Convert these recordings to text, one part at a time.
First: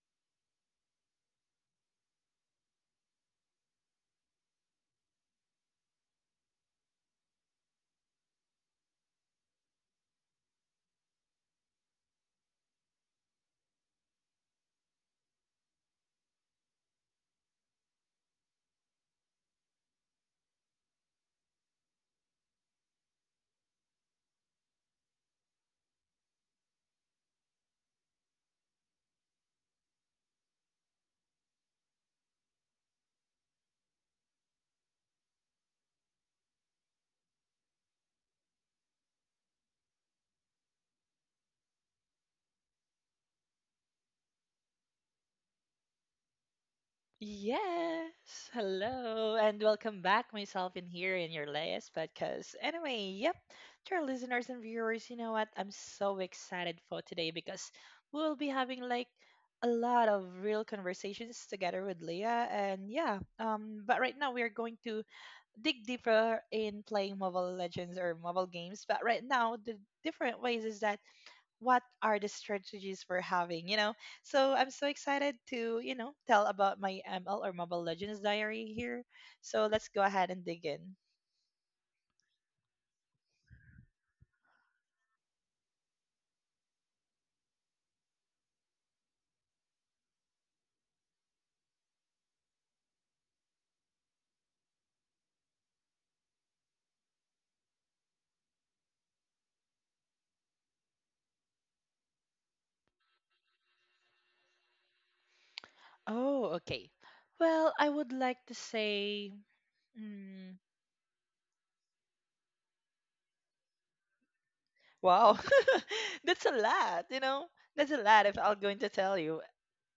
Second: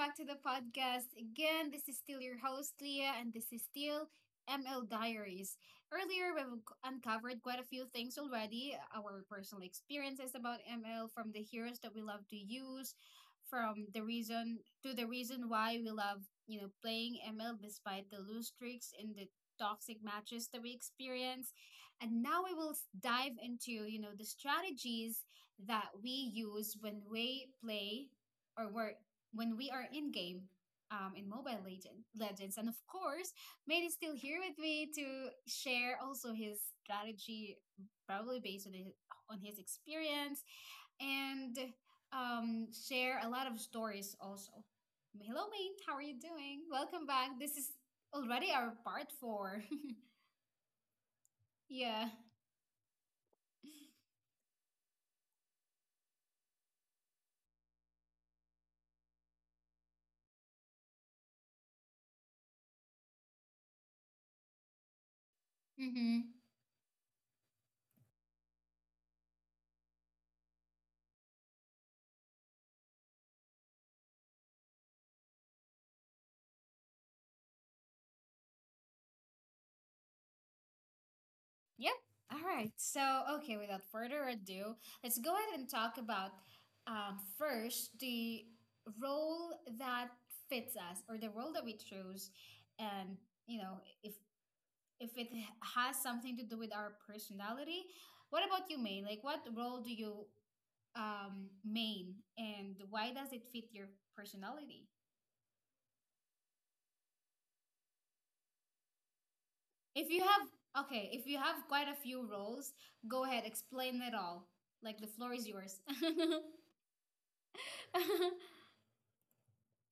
back to the podcast. Again, this is still your host, Leah, and this is still ML Diaries. Earlier, we've uncovered quite a few things already, our personal experiences about ML, from the heroes that we love to use, from the reason to the reason why we love, playing ML despite the loose streaks and the toxic matches that we experience. And now we will dive into, you know, the strategies that we use when we play or where when we are in game, in Mobile Legends. And of course, Mate is still here with me to share also his strategy, probably on his experience, and share a lot of stories also. Hello, Mate. How are you doing? Welcome back. This is Yes, already our part hello, and four. welcome back, myself in here in your latest Yeah. podcast. Anyway, yep, to our listeners and viewers, you know what? I'm so excited for today because we'll be having like a lot of real conversations together with Leah, and yeah, but right now we are going to Mm-hmm. dig deeper in playing Mobile Legends or mobile games. But right now, the different ways is that what are the strategies we're having, you know? So I'm so excited to, you know, tell about my ML or Mobile Legends diary here. So let's go ahead and dig in. Yep. All right. So, okay, without further ado, let's go ahead and talk about, first, the role that fits us, or the role that we choose. And, you know, if it has something to do with our personality, what about you, Maine? Like, what role do you, main, and why does it fit your personality? Oh, okay. Well, I would like to say, If you have, mm, okay, if you have quite a few roles, go ahead, explain it all. Like, the wow, floor is yours. that's a lot, you know? That's a lot if I'm going to tell you.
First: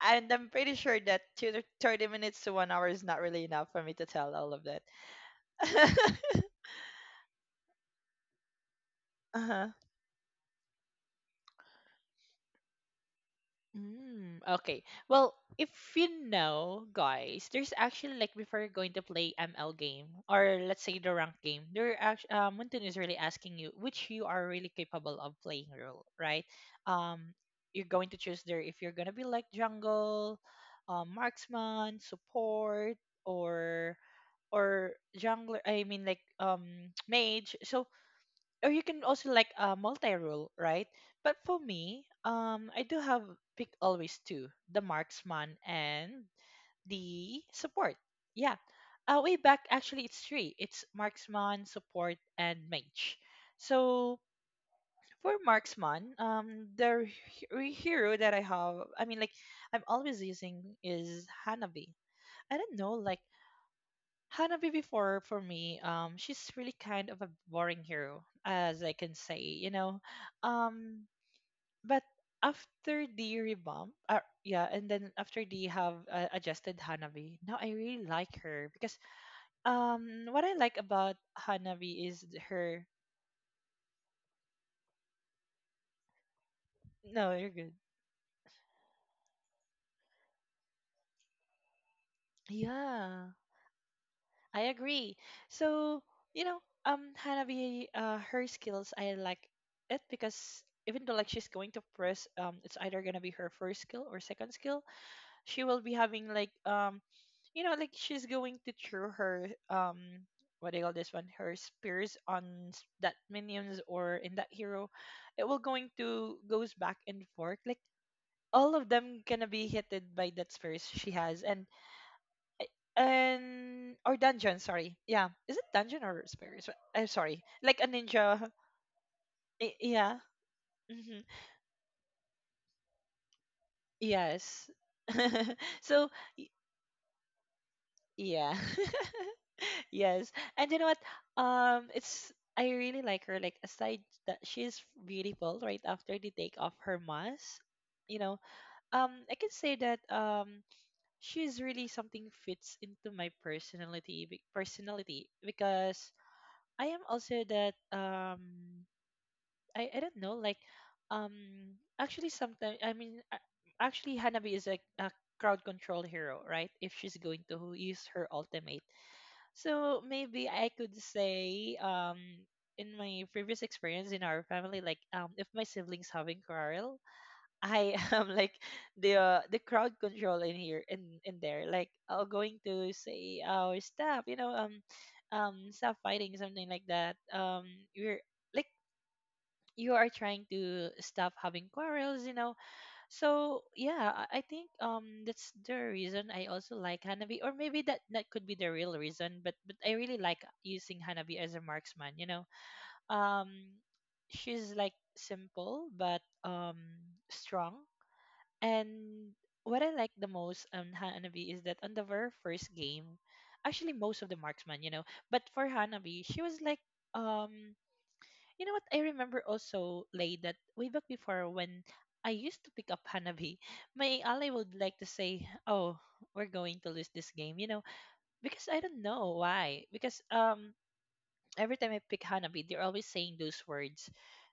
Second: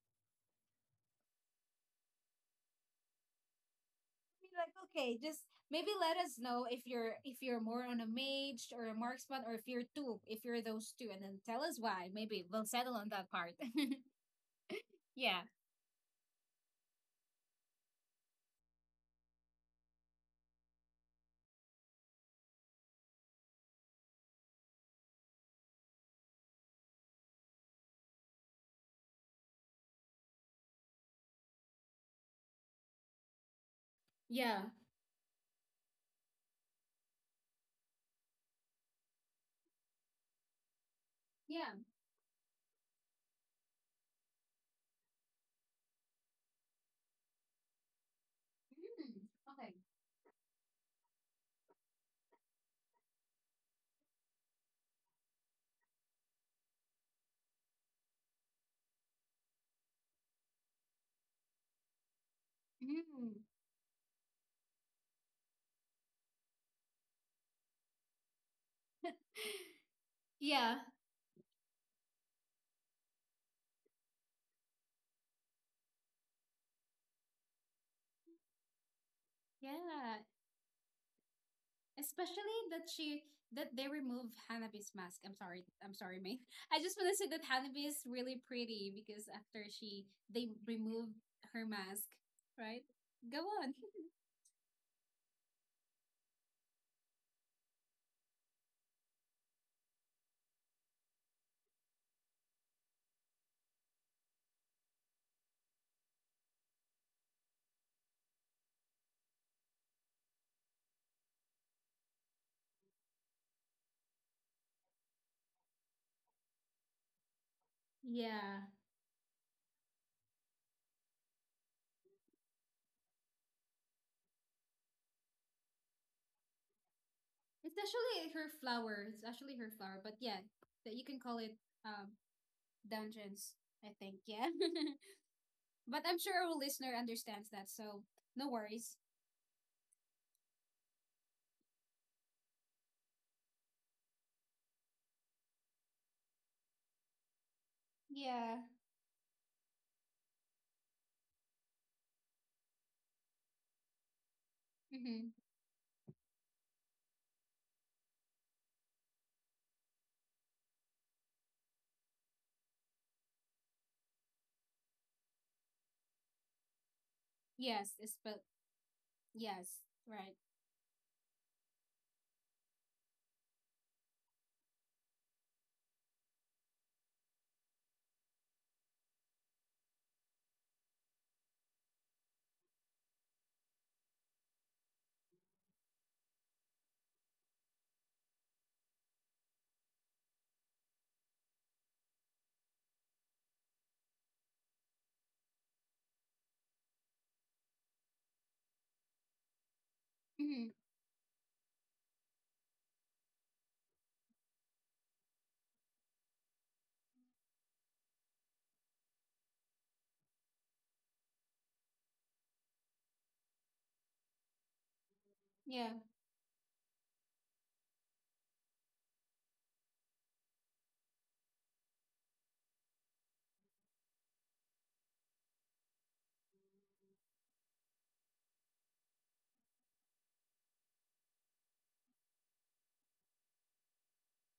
And I'm pretty sure that 30 minutes to 1 hour is not really enough for me to tell Be all of like, that. okay, just maybe let us know if you're more on a mage or a marksman, or if Uh-huh. you're two, if you're those two, and then tell us why. Maybe we'll settle on that part. Okay. Well, Yeah. if you know, guys, there's actually like before you're going to play ML game or let's say the rank game, they're actually Mountain is really asking you which you are really capable of playing role, right? Um, you're going to choose there if you're gonna be like jungle, marksman, support, or Yeah. Jungler. I mean like mage. So or you can also like a multi-rule, right? But for Yeah. me, I do have pick always two, the marksman and the support. Yeah. Mm, Way back, okay. actually, it's three. It's marksman, support, and mage. So for marksman, hero that I have, I mean, like, I'm always using is Hanabi. I don't know, like, Mm. Hanabi before for me, she's really kind of a boring hero, as I can say, you know. Yeah. Um, but after the revamp, yeah, and then after they have adjusted Hanabi, now I really like her because Yeah, what I like about Hanabi is especially that her. she, that they remove Hanabi's mask. I'm sorry, I'm sorry, May. I just want to say No, that you're good. Hanabi is really pretty because after she, they removed her mask, right? Yeah, Go on. I agree. So, you know, Hanabi, her skills, I like it because even though like she's going to press, it's either gonna be her first skill or second skill. She will be having like, you know, like she's going to throw her, what do you call this one? Her spears on that minions or in that hero. It will going to goes back and forth. Like Yeah. all of them gonna be hitted by that spears she has, and or dungeon, sorry, yeah, is it dungeon or spirits? I'm sorry, It's like a actually her ninja. flower. It's actually her flower, but Yeah. yeah, that you can Hmm. call it, um, dungeons, I think. Yeah. Yes. But So. I'm sure our listener understands that, so no Yeah worries. Yes, and you know what? It's, I really like her, like aside that she's beautiful right after they take off her mask, you know. Yeah. I can say that she's really something fits into my personality, Mm-hmm. personality, because I am also that I don't know like um actually sometimes I mean actually Hanabi is a crowd control hero, right? If she's going to Yes, use it's her but ultimate, yes, so right. maybe I could say in my previous experience in our family, like if my siblings having quarrel, I am like the crowd control in here in there, like I going to say our staff, you know, stop fighting, something like that, we're like you are trying to stop having quarrels, you know. So yeah, I think that's the reason I also like Hanabi, or maybe that could be the real reason, but I really like Mm-hmm. using Hanabi as a marksman, you know. um she's like simple but strong, and what I like the most on Hanabi is that on the very first game, actually most of the marksman, you know, but for Yeah. Hanabi she was like um you know what? I remember also, Lay, that way back before when I used to pick up Hanabi, my ally would like to say, "Oh, we're going to lose this game," you know, because I don't know why. Because every time I pick Hanabi, they're always saying those words.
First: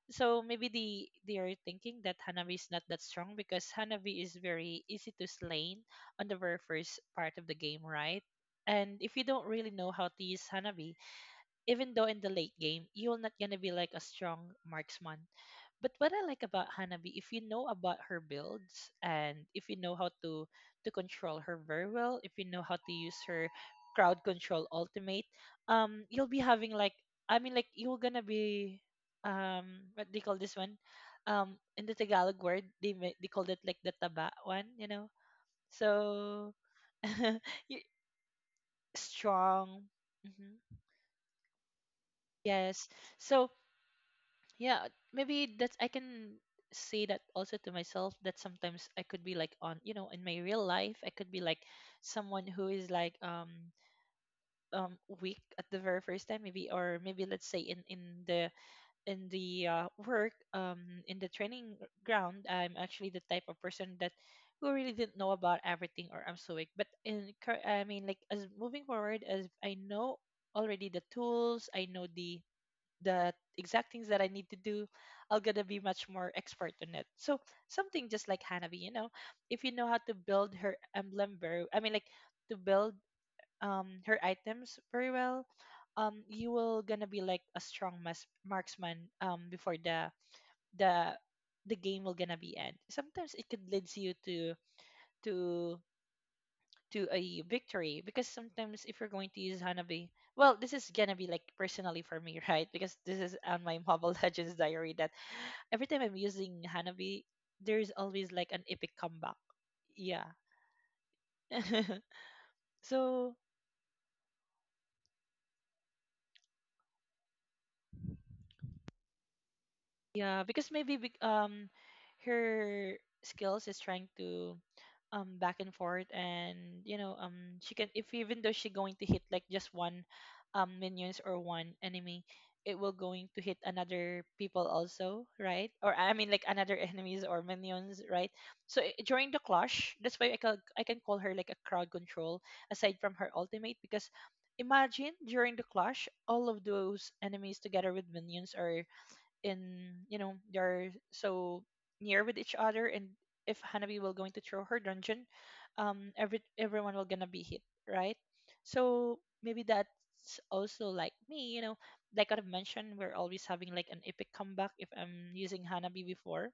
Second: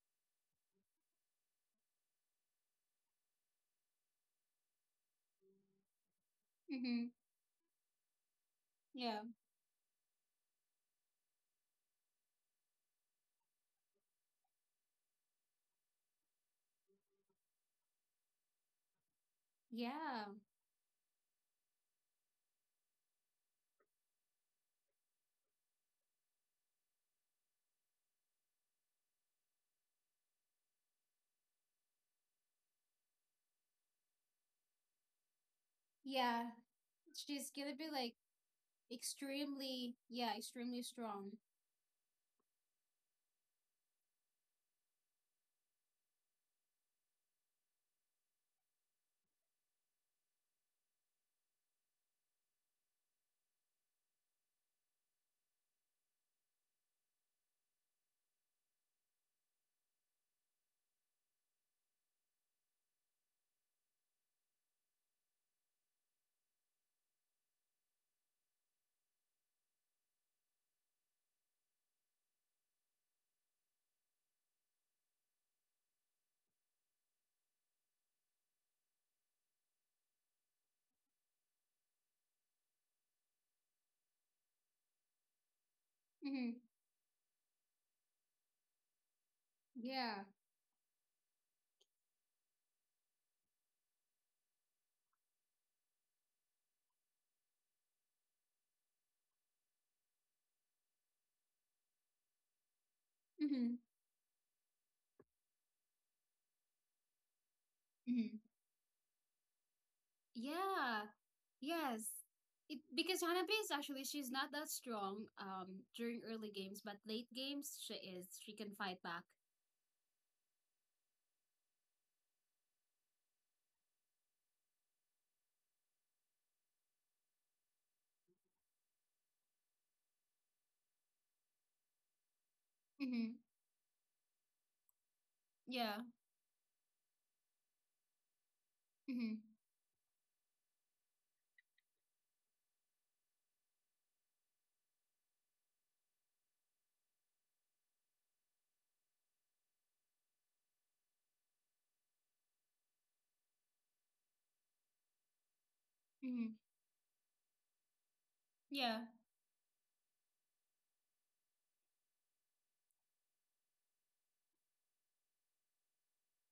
So maybe they are thinking that Hanabi is not that strong because Hanabi is very easy to slay on the very first Mm-hmm. part of the game, right? And if Yeah. you don't really know how to use Hanabi, even though in the late game you're not gonna be like a strong marksman, but what I like about Hanabi, if you know about her builds and if you know how Yeah. to control her very well, if you know how to use her crowd control ultimate, you'll be having like, I mean like you're gonna be what do you call this one? In the Tagalog word, they they called it like the taba one, you know. Yeah. So She's gonna you- be like strong. extremely, yeah, Hmm. extremely strong. Yes. So yeah, maybe that's, I can say that also to myself that sometimes I could be like on, you know, in my real life I could be like someone who is like weak at the very first time, maybe, or maybe let's say the in the work, in the training ground, I'm actually the type of person that who really didn't know about everything or I'm so weak, but in I mean like as moving forward, as I know already the tools, I know the exact things that I need to do, I'll gonna be much more expert on it. So something just like Hanabi, you know, if you know how to build her emblem very, I mean, like to build her items very well, you Mm-hmm. will gonna be like a strong marksman before the Yeah. the game will gonna be end. Sometimes it could leads you to to a victory, because sometimes if you're going to use Hanabi, well, this is gonna be like personally for me, right? Because this is on Mm-hmm. my Mobile Legends diary that every time I'm using Hanabi, there's always Mm-hmm. like an epic comeback. Yeah. Yeah. Yes. It, because So Hanabi is actually, she's not that strong, um, during early games, but late games she is. She can fight back. yeah, because maybe her skills is trying to back and forth, and you know she can, if even though she going to hit like just one minions or one enemy, it will going to Mm-hmm. hit another people also, right? Or Yeah. I mean like another enemies or minions, right? So during Mm-hmm. the clash, that's why I can, I can call her like a crowd control aside from her ultimate, because imagine during the clash all of those enemies together with minions are in, you know, they're so near with each other, and if Hanabi will going to throw her dungeon, every Mm-hmm. everyone will gonna be hit, right? Yeah. So maybe that's also like me, you know, like I've mentioned, we're always having like an epic comeback if I'm using Hanabi before.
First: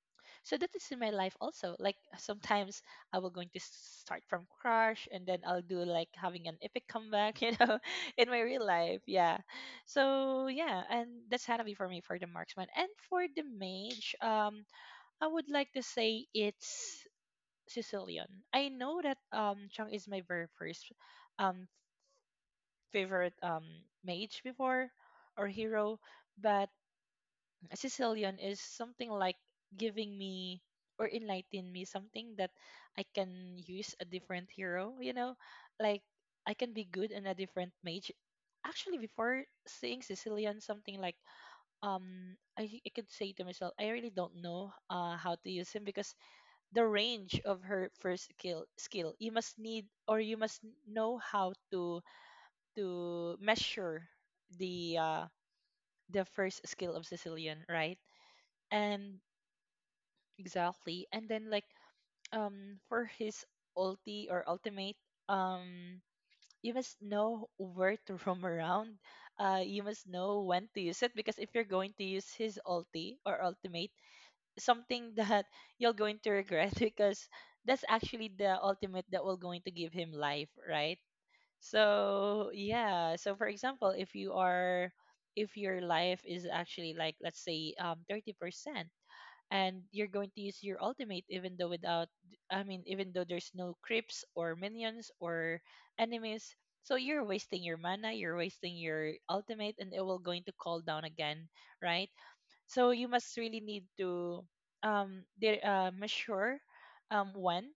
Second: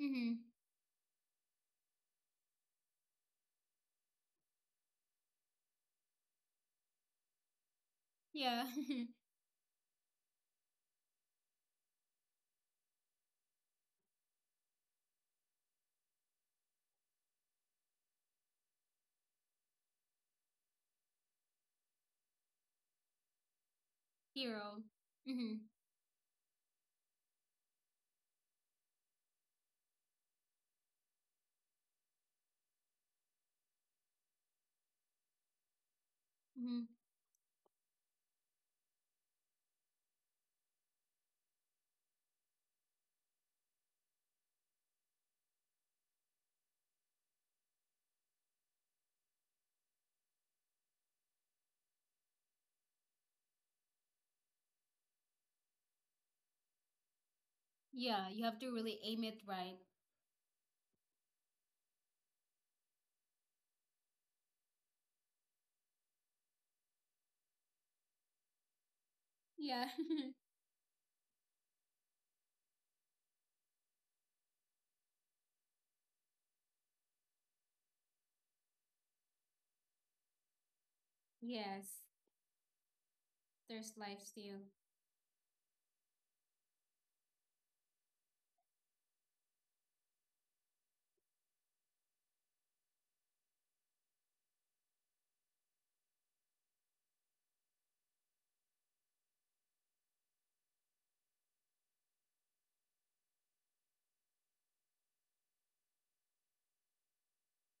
Mm-hmm. So that is in my life also, like sometimes I will going to start from crush and then I'll do like having an epic comeback, you know, in my real Yeah. life, yeah. So yeah, and that's going for me for the marksman, and for the mage, I would like to say it's Sicilian. I know that Chung is my very first um favorite mage Hero. before or Mm-hmm. hero, but Sicilian is something like giving me or enlighten me something that I can use a different hero, you know? Like I can Mm-hmm. be good in a different mage. Actually before saying Sicilian, something like I could say to myself, I really don't know how to use him because the range of her first skill, you must need, or you must know how to measure the uh the first skill of Sicilian, right? Yeah, you have to really aim And it right. exactly. And then like for his ulti or ultimate, um you must know where to roam around. Uh, Yeah. you must know when to use it, because if you're going to use his ulti or ultimate, something that you're going to regret because that's actually the ultimate that will going to give him life, right? Yes. So yeah. So for There's example, if life you steal. are if your life is actually, like, let's say 30% and you're going to use your ultimate even though without I mean even though there's no creeps or minions or enemies, so you're wasting your mana, you're wasting your ultimate, and it will going to call down again, right? So you must really need to measure when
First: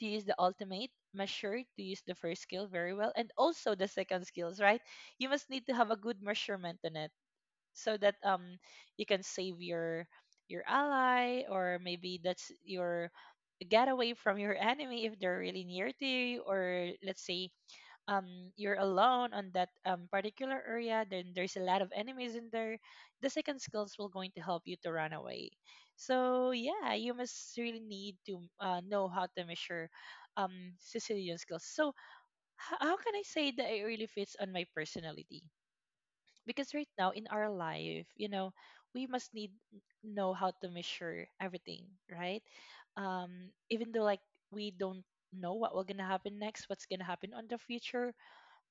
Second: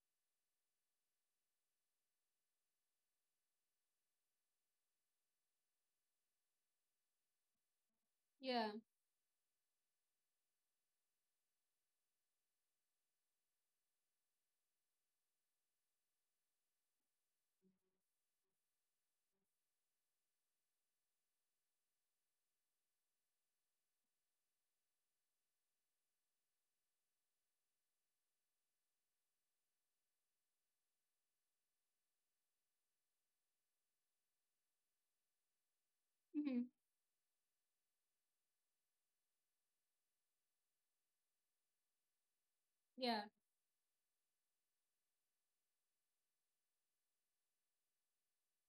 to use the ultimate, measure to use the first skill very well, and also the second skills, right? You must need to have a good measurement on it so that Yeah. you can save your ally, or maybe that's your getaway from your enemy if they're really near to you, or let's say um you're alone on that particular area, then there's a lot of enemies in there, the second skills will going to help you to run away. So yeah, you must really need to know how to measure um Sicilian skills. So how can I say that it really fits on my personality? Because Mm-hmm. right now in our life, you know, we must need know how to measure everything, right? Yeah. Even though, like, we don't know what will gonna happen next, what's gonna happen on the future,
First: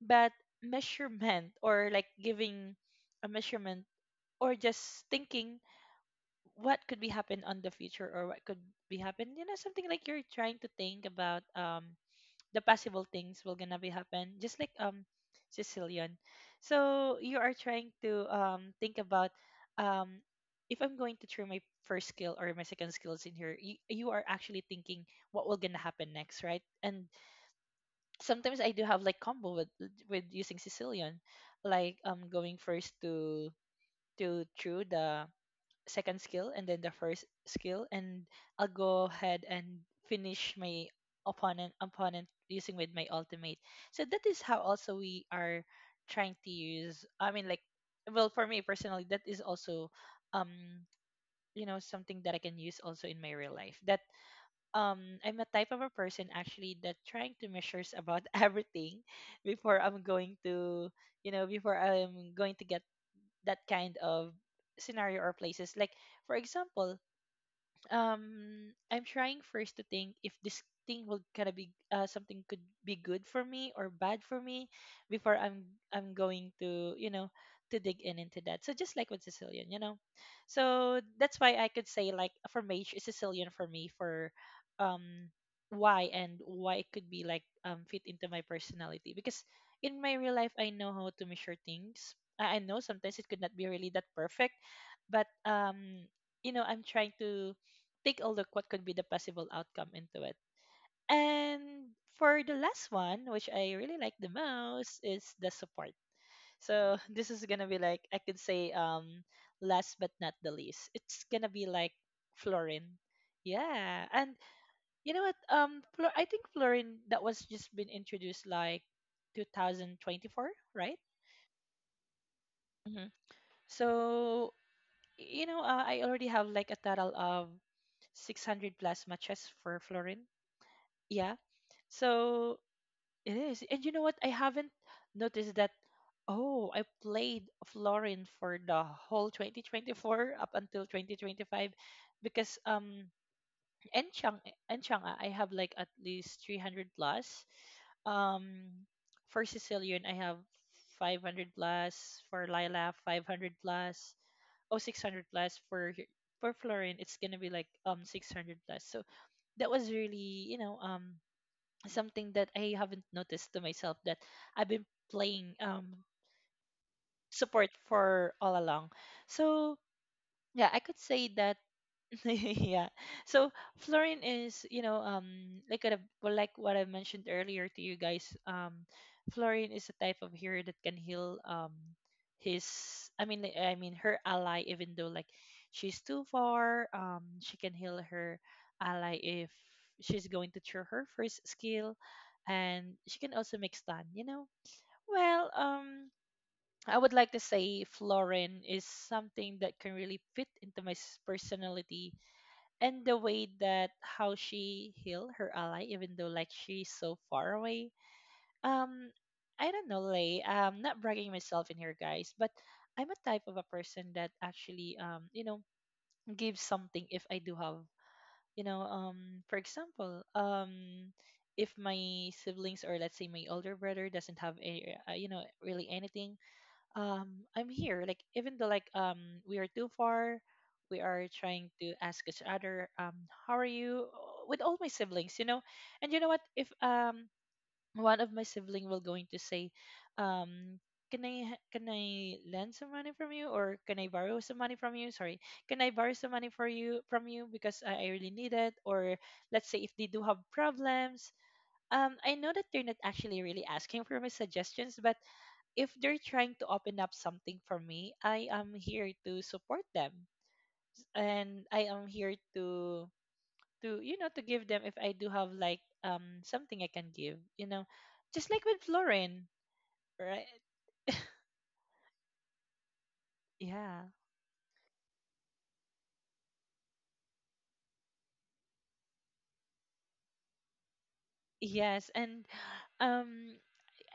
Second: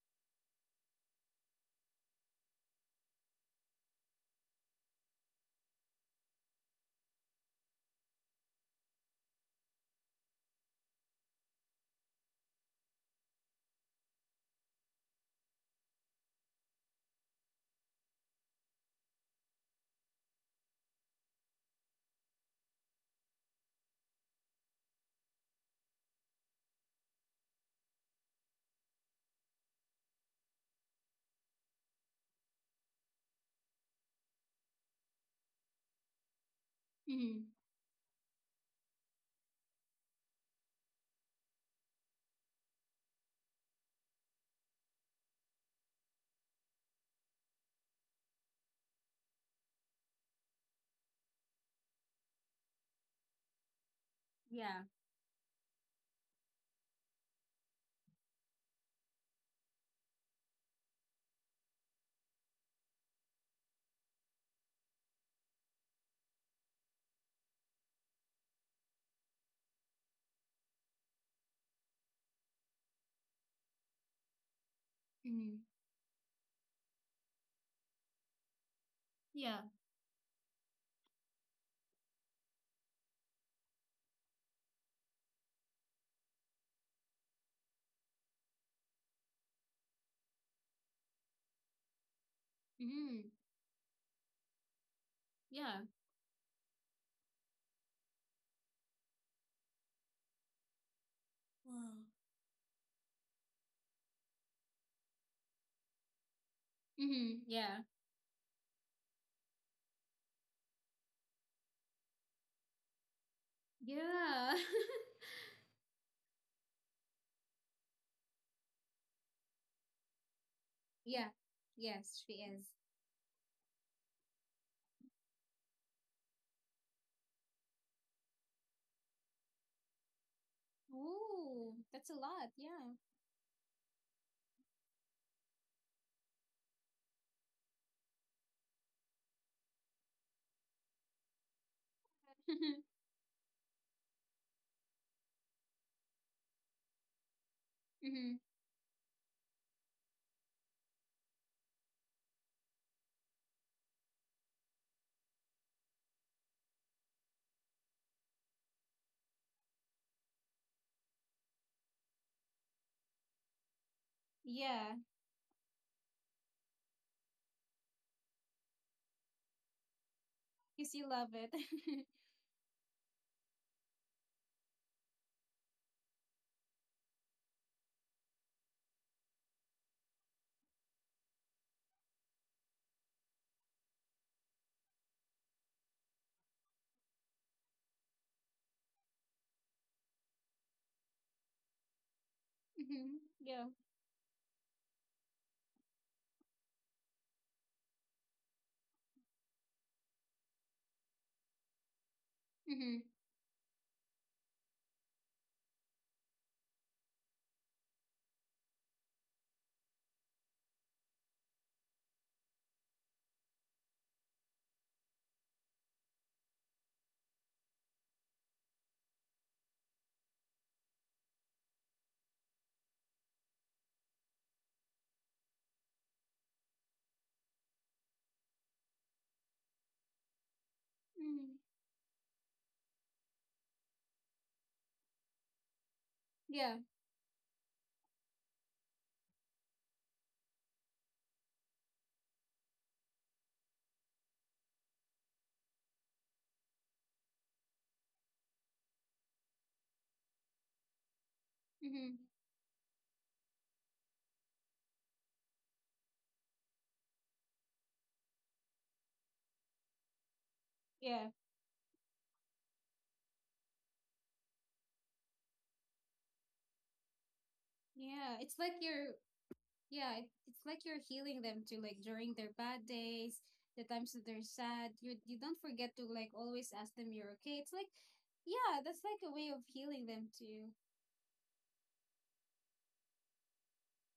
but measurement or like giving a measurement, or just thinking what could be happen on the future or what could be happen, you know, something like you're trying to think about the possible things will gonna be happen, just like Sicilian. So you are trying to think about um if I'm going to try my first skill or my second skills in here, you are actually thinking what will gonna happen next, right? And sometimes I do have, like, combo with using Sicilian, like going first to through the second skill, and then the first Mm-hmm. skill, and I'll go ahead and finish my opponent using with my ultimate. So that is how also we are trying to use, I mean, like, well, for me personally, that is also um you know, something that I can use also in my real life. That Yeah. I'm a type of a person actually that trying to measures about everything before I'm going to, you know, before I'm going to get that kind of scenario or places. Like, for example, um I'm trying first to think if this thing will kind of be something could be good for me or bad for me before Mm-hmm. I'm going to, you know, to dig in into that. So just like with Yeah. Sicilian, you know, so that's why I could say, like, for mage, it's Sicilian for me, for um why and why it could be like fit into my personality, because in my real life, I know how to measure things. I know sometimes Mm-hmm. it could not be really that perfect, but Yeah. You know, I'm trying to take a look what could be the possible outcome into it. Wow. And for the last one, which I really like the most, is the support. So this Mm-hmm. is gonna be Yeah. like I could say, last but not the least, it's gonna be like Florin. Yeah. And Yeah. you know what? I think Florin that was just been introduced like 2024, right? Yeah. Yes, she is. Hmm. So, you know, I already have like a total of 600 plus matches for Florin. Yeah, Ooh, that's a lot. so Yeah. it is. And you know what? I haven't noticed that. Oh, I played Florin for the whole 2024 up until 2025, because Enchang Enchang, ah, I have like at least 300 plus. Hmm. Um for Sicilian I have 500 plus, for Lila 500 plus. Oh, 600 plus for for Florin it's going to be like 600 plus. So that was really, you know, something that I haven't noticed to myself, that I've been Yeah, playing support for all along. So yeah, I because could you love say it. that yeah. So fluorine is, you know, like a, well, like what I mentioned earlier to you guys. Fluorine is a type of hero that can heal. His, I mean, like, I mean, her ally, even though like she's too far. She can heal her ally if she's going to throw her first skill, and Hmm. she can also Yeah. make stun, you know. Well, I would like to say Florin is something that can really fit into my personality, Hmm. and the way that how she healed her ally even though like she's so far away. um I don't know, Lay, not bragging myself in here guys, but I'm a type of a person that actually you know, gives something if I do have, you know, for example, if my siblings or let's say my older brother doesn't have a you know, really anything. um I'm here, like, even though like we are too far, we are Mm. trying to ask each other how are you, with all my siblings, you know. And you know what, if Yeah. One of my sibling will going to say um can I can I lend some money from you, or can I borrow some money from you? Sorry, can I borrow some money for you from you, because I really need it, or let's say if they do have problems. Hmm. I know that they're not actually really asking for my suggestions, but if they're trying to open up something for me, I am here to support them, Yeah. and I am here to you know, to give them if I do have like something I can give, you know, Yeah. just It's like like with you're. Florin, Yeah, it- right? it's like you're healing them too. Like during their bad days, the Yeah. times that they're sad, you don't forget to like always ask them you're okay. It's like, yeah, that's like a way of healing them too. Yes, and um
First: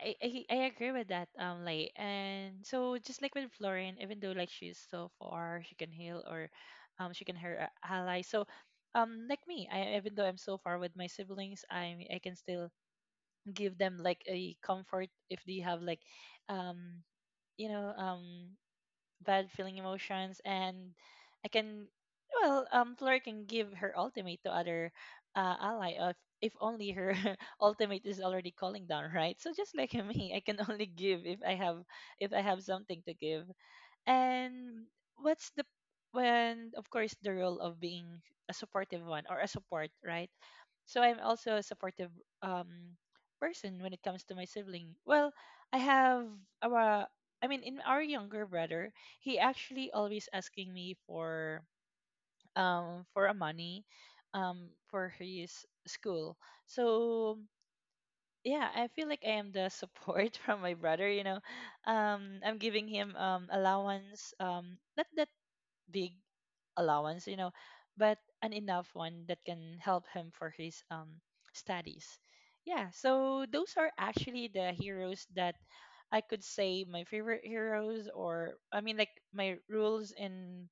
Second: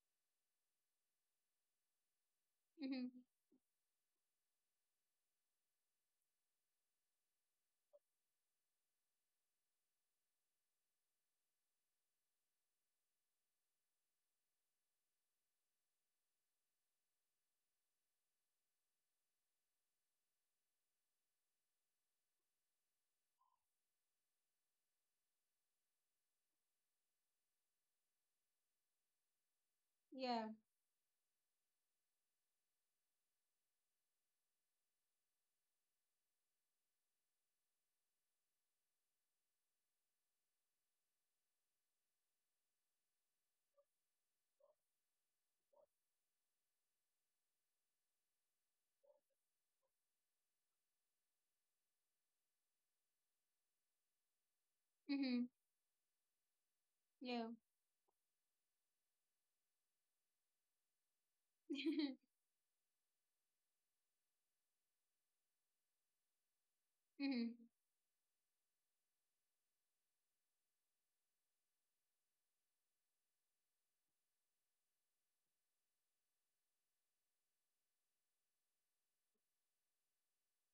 I agree with that, Lay. And so Hmm. just like with Florian, even though like she's so far, she can heal or she can hurt her ally. So like me, I even though I'm so far with my siblings, I can still give them like a comfort if they have like um you know bad feeling emotions. And I can, well, Fleur can give her ultimate to other ally of if only her ultimate is already calling down, right? So just like me, I Yeah. can only give if I have something to give. And what's the when, of course, the role of being a supportive one or a support, right? So I'm also a supportive um person when it comes to my sibling. Well, I have our I mean, in our younger brother, he actually always asking me for a money for Hmm. his school. So Yeah. yeah, I feel like I am the support from my brother, you know. I'm giving him allowance not that big allowance, you know, Hmm. but an enough one that can help him for his studies. Yeah, so those are actually the heroes that I could say my favorite heroes, or I mean, like, my rules in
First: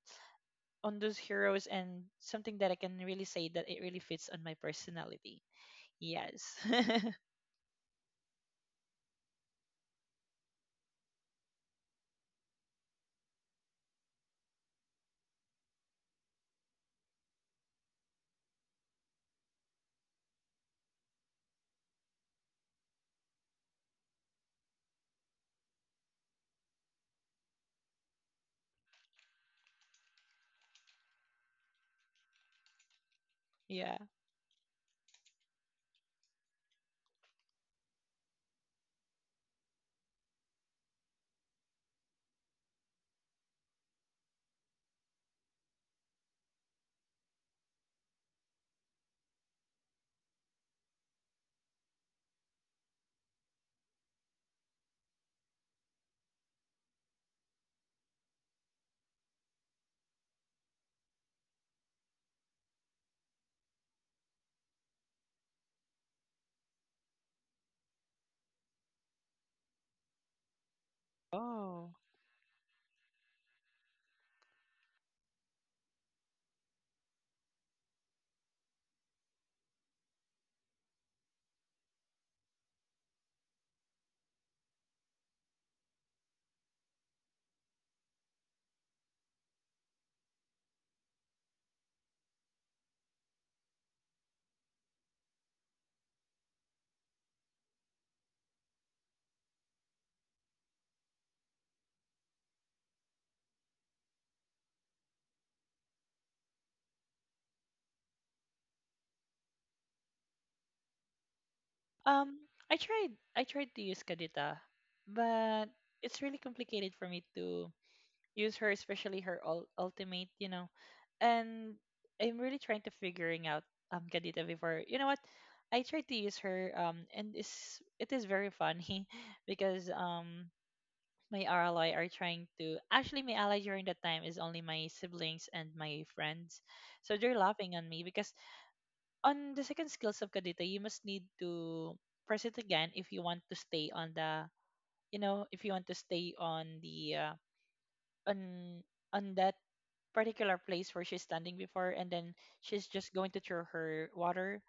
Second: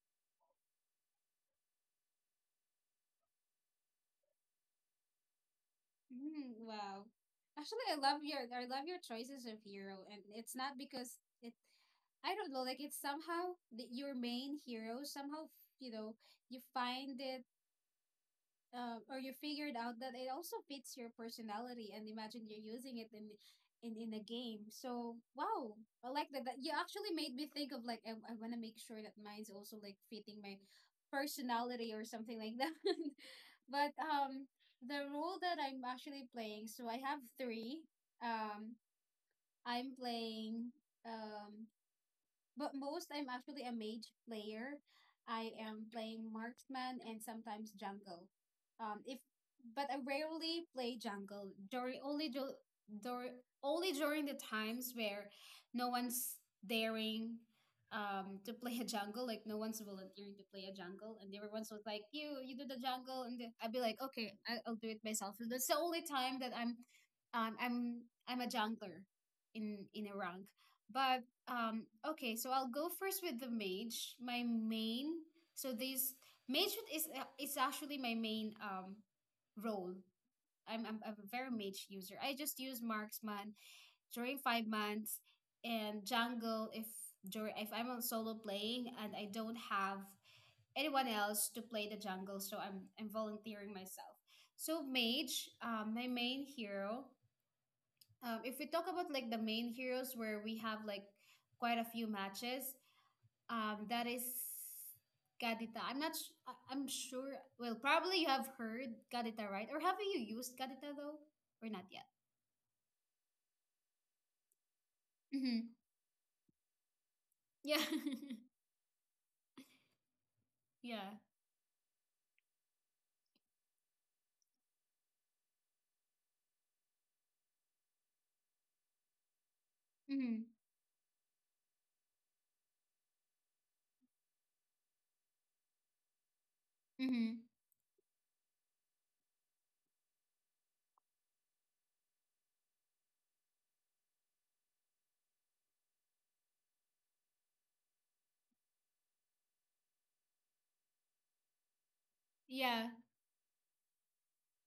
on those heroes, and something that I can really say that it really fits on my personality. Yes. Mm, wow. Actually, I love your, I love your choices of hero, and it's not because it. I don't know. Like, it's somehow the, your main hero. Somehow you know you find it, or you figured out that it also fits your personality, and imagine you're using it in in a game. So wow, I like that, that you actually made me think of like I want to make sure that mine's also like fitting my personality or something like that. But Yeah. The role that I'm actually playing, so I have three, um I'm playing, um but most, I'm actually a mage player. I am playing marksman and sometimes jungle. If But I rarely play jungle during only only during the times where no one's daring, to play a jungle, like no one's volunteering to play a jungle and everyone's was like, you do the jungle, and the- I'd be like, okay, I- I'll do it myself. So that's the only time that I'm I'm a jungler in a rank. But, Oh. okay, so I'll go first with the mage. My main, so this mage is, is actually my main, role. I'm a very mage user. I just use marksman during 5 months, and jungle if during if I'm on solo playing and I don't have anyone else to play the jungle, so I'm volunteering myself. So mage, my main hero. If we talk about like the main heroes where we have like quite a few matches, that is Gadita. I'm not. Sh- I- I'm sure. Well, probably you have heard Gadita, right? Or have you used Gadita though, or not yet? Um, I tried I tried to use Kadita, but Mm-hmm. it's really complicated for me to Yeah. use her, especially her ultimate, you know. Yeah. And I'm really trying to figuring out Gadita before. You know what? I tried to use her and it is very funny because Mm-hmm. My ally are trying to actually my ally during that time is only my siblings and my friends. So Mm-hmm. they're laughing on me because on the second skills of Kadita you must need to press it again if you want to stay on the, you know, if you want to stay on the on on that particular place where she's standing before, and then she's Yeah. just going to throw her water.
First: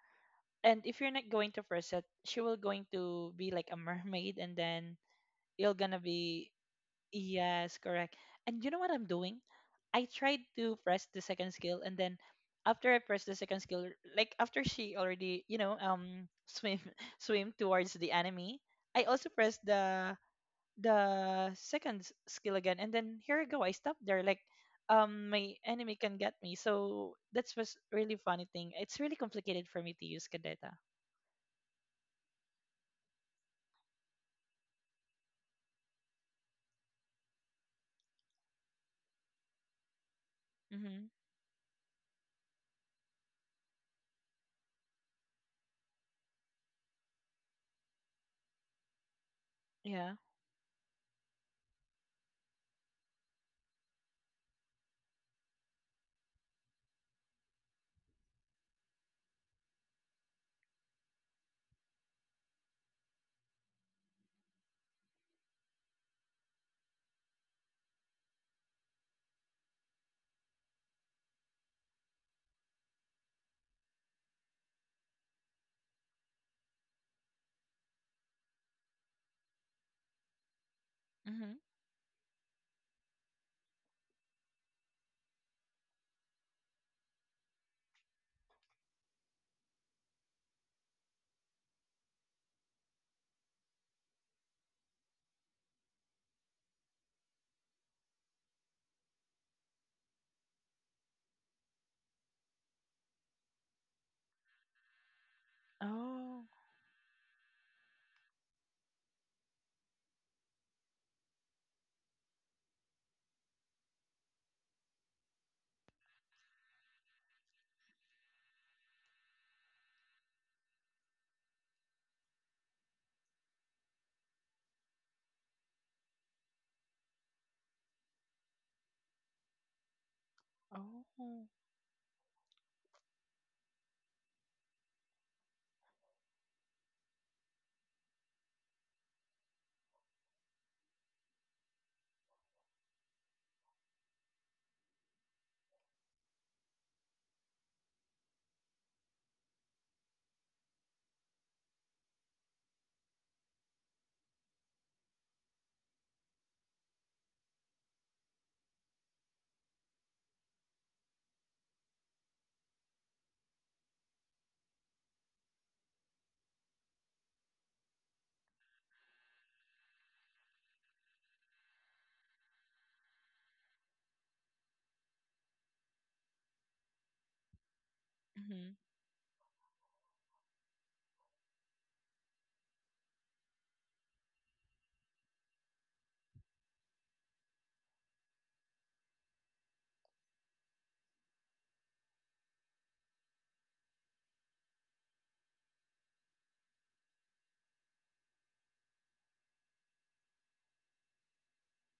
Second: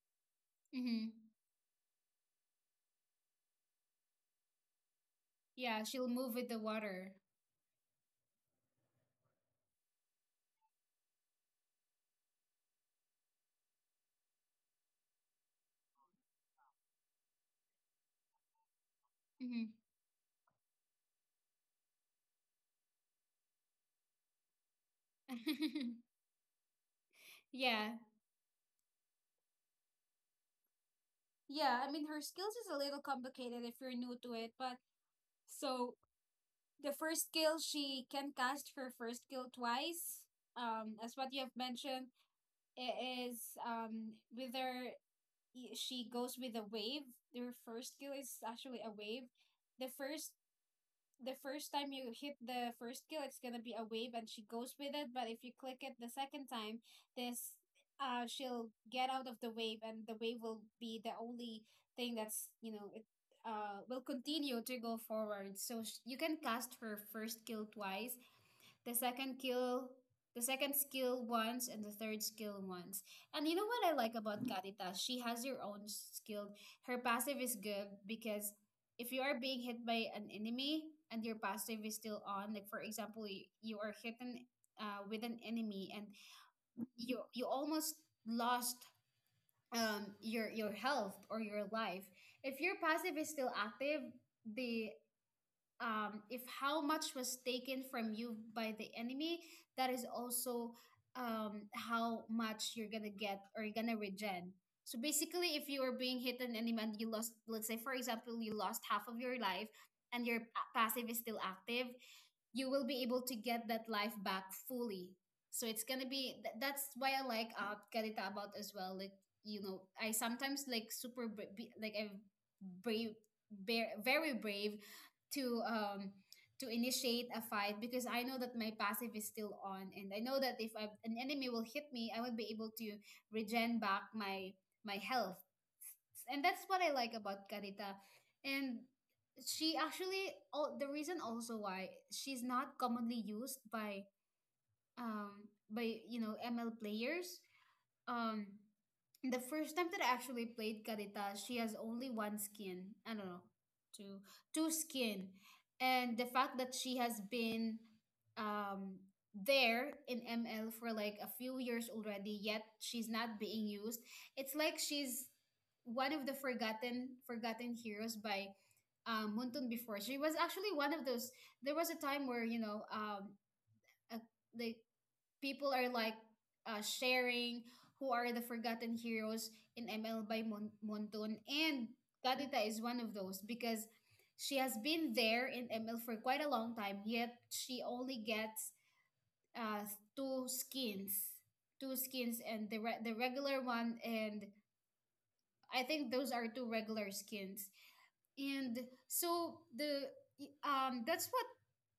And if Mm-hmm. you're not going to press it, she will going to be like a mermaid, and then you're Yeah. gonna She'll move with be, the water. yes, correct. And you know what I'm doing? I tried to press the second skill, and then after I pressed the second skill, like after she already, you know, swim swim towards the enemy, I also pressed Mm-hmm. The second skill again, and then here I go, I stop there, like, my enemy can get me. So that's was Yeah. really funny thing, it's really complicated for me to use Kadeta. Yeah. I mean, her skills is a little complicated if you're new to it, but so the first skill, she can cast her first skill twice. Mm-hmm. As what you have mentioned, it is, um, whether I- she goes with a wave. Their first skill is actually a wave. The Yeah. first the first time you hit the first skill, it's gonna be a wave, and she goes with it. But if you click it the second time, this, uh, she'll get out of the wave, and the wave will be the only thing that's, you know, it, uh, will continue to go forward. So sh- you can cast her first skill twice, the second skill the second skill once, and the third skill once. And you know what I like about Katita? She has her own skill, her passive is good, because if you are being hit by an enemy and your Mm-hmm. passive is still on, like for example, you are hit an-, with an enemy, and you almost lost, um, your health or your life. If your passive is still active, the, if how much was taken from you by the enemy, that is also, how much you're gonna get or you're gonna regen. So basically, if you are being Oh. hit an enemy and you lost, let's say for example, you lost half of your life, and your passive is still active, you will be able to get that life back fully. So it's gonna be th- that's why I like, uh, Karita about as well. Like, you know, I sometimes like super bra-, be, like I'm brave, bear, very brave to, um, to initiate a fight, because I know that my passive is still on, and I know that if I, an Oh. enemy will hit me, I would be able to regen back my my health. And that's what I like about Karita. And she actually, oh, the reason also why she's not commonly used by, by, you know, ML players. Um, the first time that I actually played Carita, she has only one skin. I don't know, two, two skin, and the fact that she has been, um there in ML for like a few years already, yet she's not being used. It's like she's one of the forgotten heroes by, um, Muntun before. She was actually one of those. There was a time where, you know, a- Like people are like, sharing who are the Mm-hmm. forgotten heroes in ML by Monton. And Kadita is one of those, because she has been there in ML for quite a long time, yet she only gets, uh, two skins. Two skins and the, the regular one, and I think those are two regular skins, and so the, that's what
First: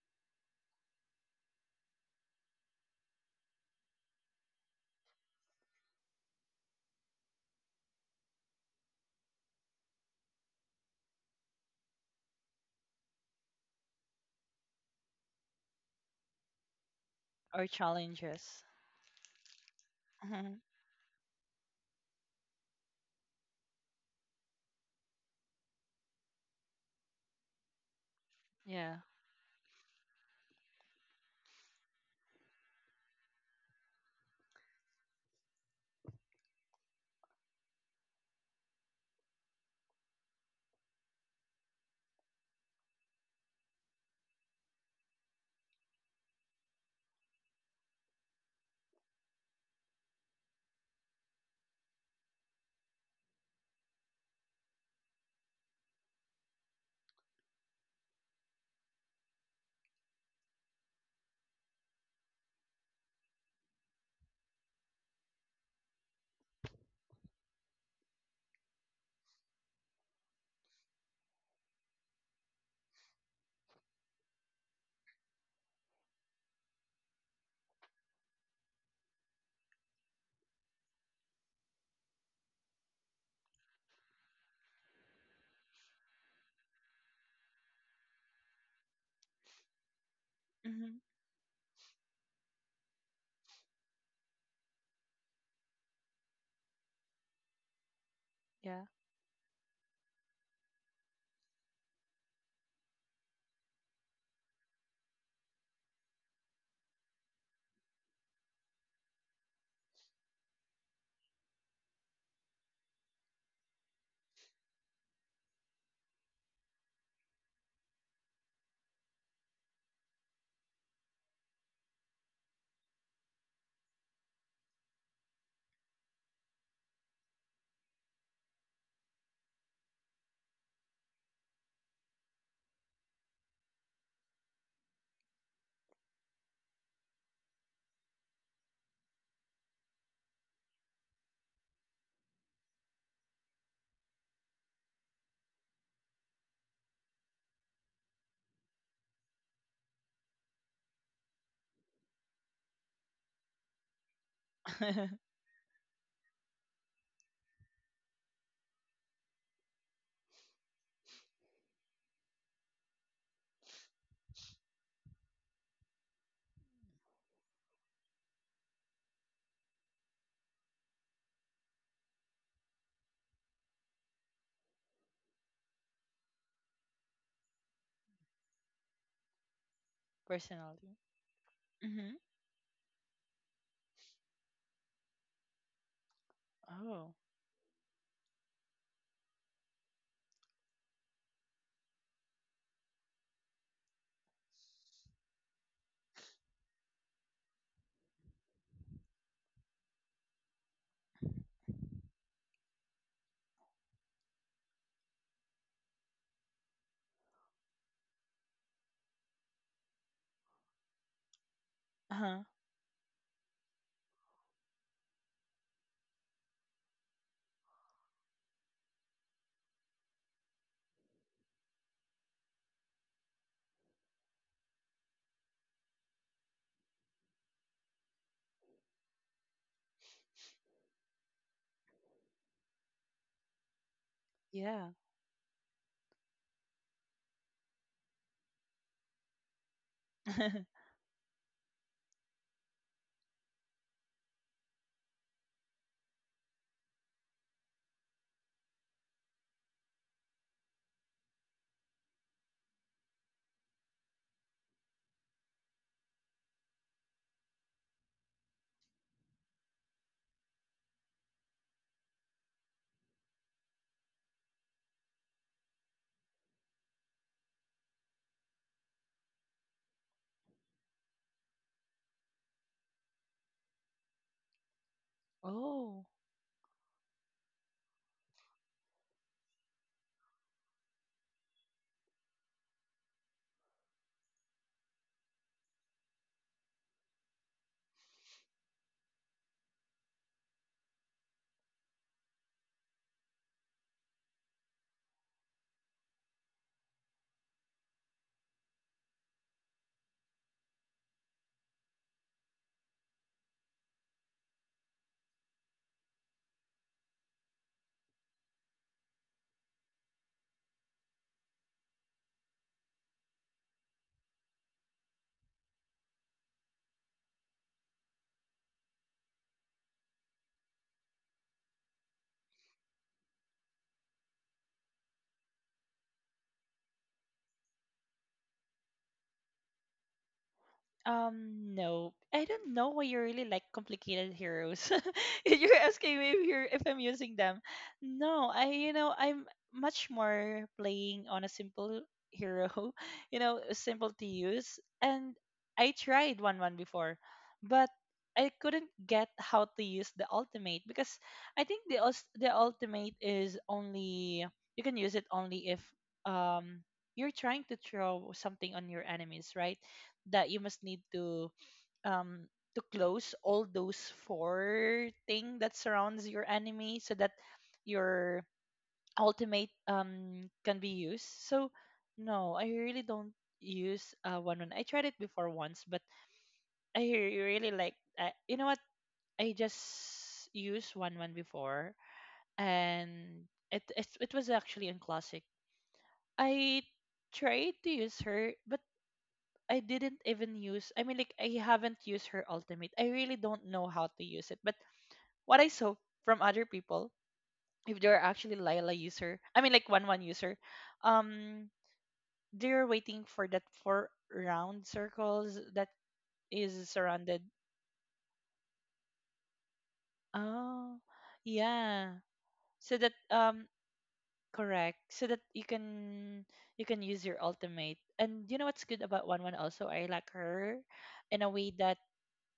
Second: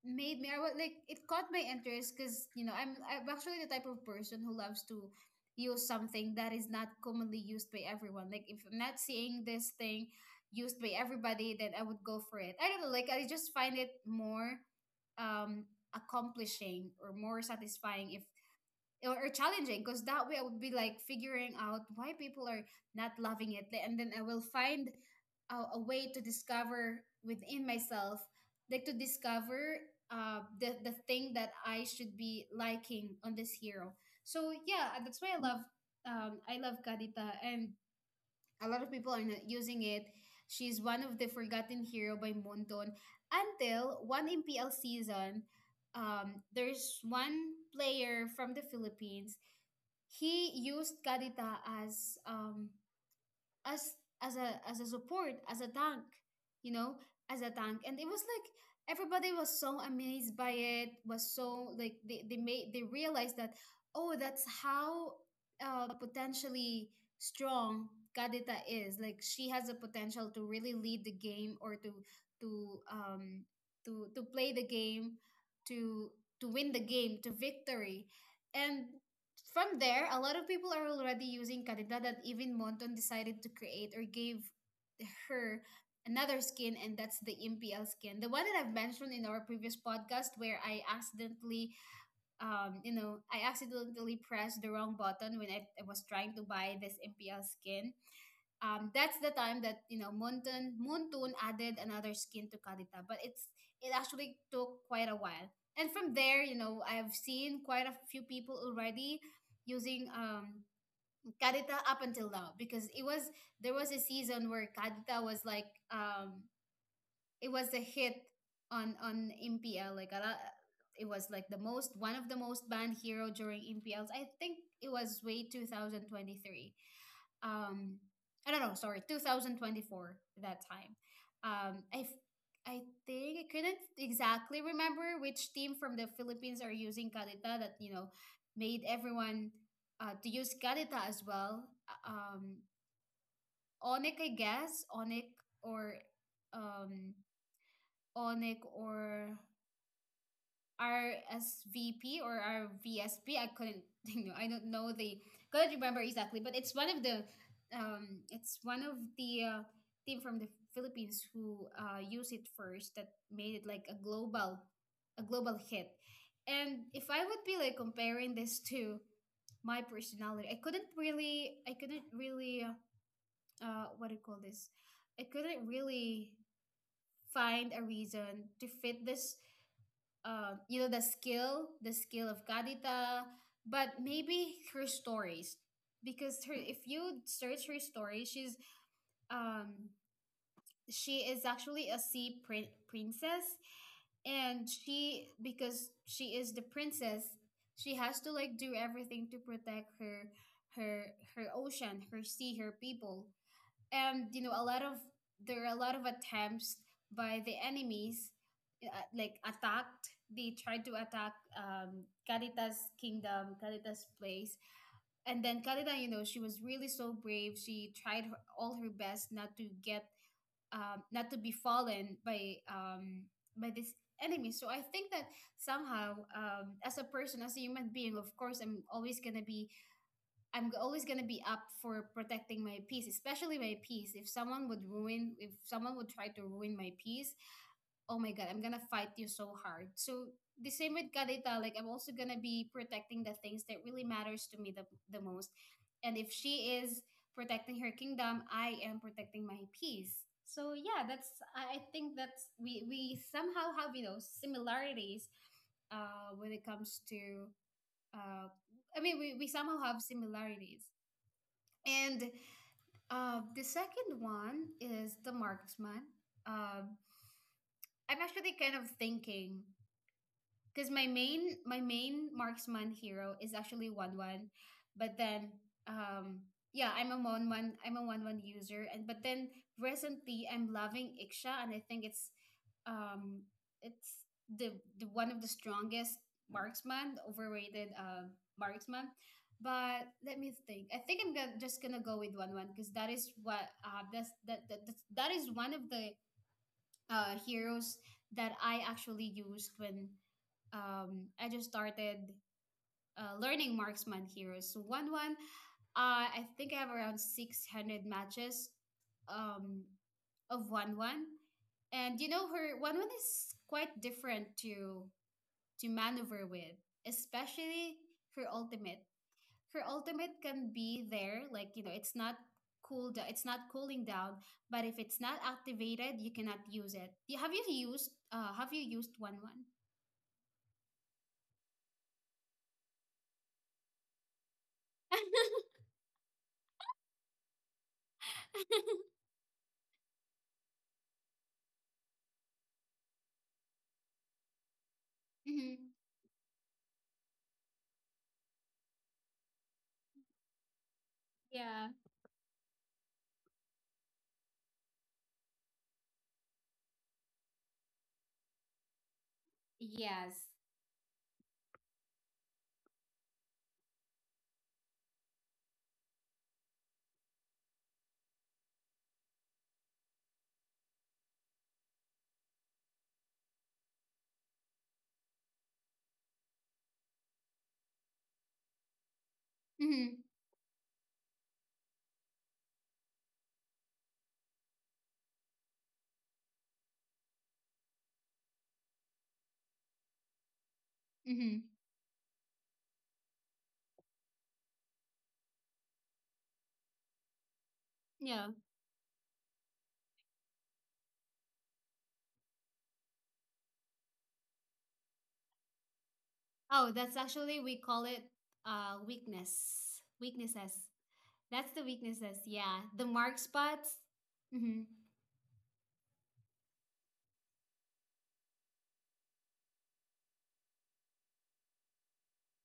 made me, I was like, it caught my interest, because you know I'm actually the type of person who loves to use something that is not commonly used by everyone. Like if I'm not seeing this thing used by everybody, then I would go for it. I don't know, like I just find it more, um, accomplishing or more Or satisfying if, challenges. or, or challenging, because that way I Mm-hmm. would be like figuring out why people are not loving it, and then I will find a way to discover within myself, like to Yeah. discover, the thing that I should be liking on this hero. So yeah, and that's why I love, I love Kadita, and a lot of people are not using it. She's one of the forgotten hero by Monton, until one MPL season, there's one player from the Philippines. He used Gadita as, um, as as a support, as a tank, you know, as a tank. And it was like everybody was so amazed by it, was so like they made they realized that, oh that's how, uh, potentially strong Kadita is. Like she has the potential to really lead the game or to um to play the game to to win the game to victory. And from there, a lot of people are already using Kadida that even Monton decided to create or gave her another skin, and that's the MPL skin. The one that I've mentioned in our previous podcast where I Mm-hmm. accidentally, you know, I accidentally pressed the wrong button when I was trying to buy this MPL skin. Yeah. That's the time that you know Mountain Moonton added another skin to Kadita, but it actually took quite a while. And from there, you know, I've seen quite a few people already using Kadita up until now because it was there was a season where Kadita was like, it was a hit on MPL like a lot, it was like the most one of the most banned hero during MPLs. I think it was way 2023, um I don't know, sorry, 2024 that time. Um, I f- I think I couldn't exactly remember which team from the Philippines are using Galita that you know made everyone to use Galita as well. Uh, Um, Onik, I guess, um, Onik or RSVP or RVSP. I couldn't, I don't couldn't remember exactly, but it's one of the, um, it's one of the uh, team from the Philippines who used it first that made it like a global hit. And if I would be like comparing this to my personality, I couldn't really, what do you call this? I couldn't really find a reason to fit this, you know, Personality. The Mm-hmm. skill of Kadita, but maybe her stories, because her, if Oh. you search her story, she's um she is actually a princess, and she because she is the princess, she has to like do everything to protect her her ocean, her sea, her people. And you know, a lot of there are a lot of attempts by the enemies, uh, like attacked, they tried to attack Uh-huh. Carita's kingdom, Carita's place. And then Carita, you know, she was really so brave, she tried her, all her best not to get not to be fallen by this enemy. So I think that somehow, as a person, as a human being, of course, I'm always gonna be up for protecting my peace, especially my peace. If someone would Yeah. ruin, if someone would try to ruin my peace, oh my god, I'm gonna fight you so hard. So the same with Kadita, like I'm also gonna be protecting the things that really matters to me the most. And if she is protecting her kingdom, I am protecting my peace. So yeah, that's I think that's we somehow have, you know, similarities when it comes to uh, I mean, we somehow have similarities. And the second one is the marksman. Um, I'm actually kind of thinking, because my main marksman hero is actually one one, but then Oh. um yeah, I'm a one one user. And but then recently I'm loving Iksha, and I think it's um it's the the one of the strongest marksman, overrated, marksman. But let me think. I think just gonna go with one one, because that is what that's that, that that's- that is one of the heroes that I actually used when, I just started learning marksman heroes. So one one, I think I have around 600 matches um, of one one. And you know, her one one is quite different to maneuver with, especially her ultimate Her ultimate can be there, like you know, it's not it's not cooling down, but if it's not activated you cannot use it. Have you used have you used one one? No, I don't know why you really like complicated heroes. If you're asking me if you're if I'm using them. No, I you know, I'm much more playing on a simple hero, you know, simple to use. And Mm-hmm. I tried one one before, but I couldn't get how to use the ultimate, because I Yeah. think the the ultimate is only, you can use it only if um you're trying to throw something on your enemies, right? Yes. That you must need um to close all those four thing that surrounds your enemy so that your ultimate can be used. So no, I really don't use one one. I tried it before once, but I really like, you know what? I just Mm-hmm. used one one before, and it was actually in classic. I tried to use her, but I didn't even use, I mean, like, Mm-hmm. I haven't used her ultimate. I really don't know how to use it. But what I saw from other people, if they're Yeah. actually Lila user, I mean like one one user, um they're waiting for that four round circles that Oh, is that's surrounded. actually we call it weakness, weaknesses. Oh That's the yeah. weaknesses, yeah, So the that mark spots. Mm-hmm. correct. So that you can use your ultimate. And you know what's good about one one also? I like her in a way that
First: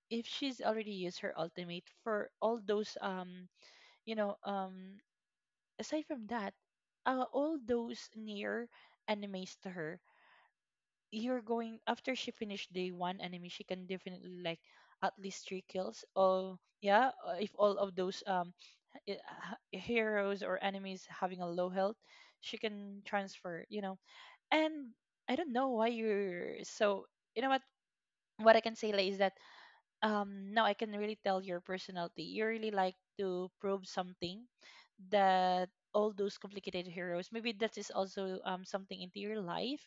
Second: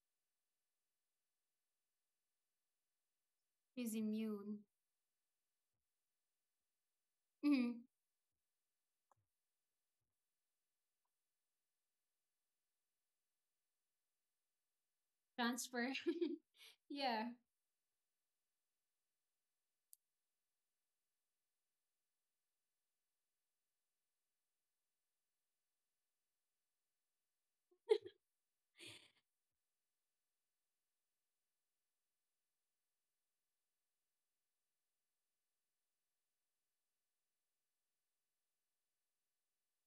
if she's already used her ultimate for all those Is you know immune. um aside from that all Mm-hmm. those near animes to her you're going after she finished day one anime she can definitely like at least three Transfer. kills all yeah, Yeah. If all of those heroes or enemies having a low health she can transfer, you know. And I don't know why you're so, you know what I can say like, is that now I can really tell your personality. You really like to probe something, that all those complicated heroes maybe that is also something into your life,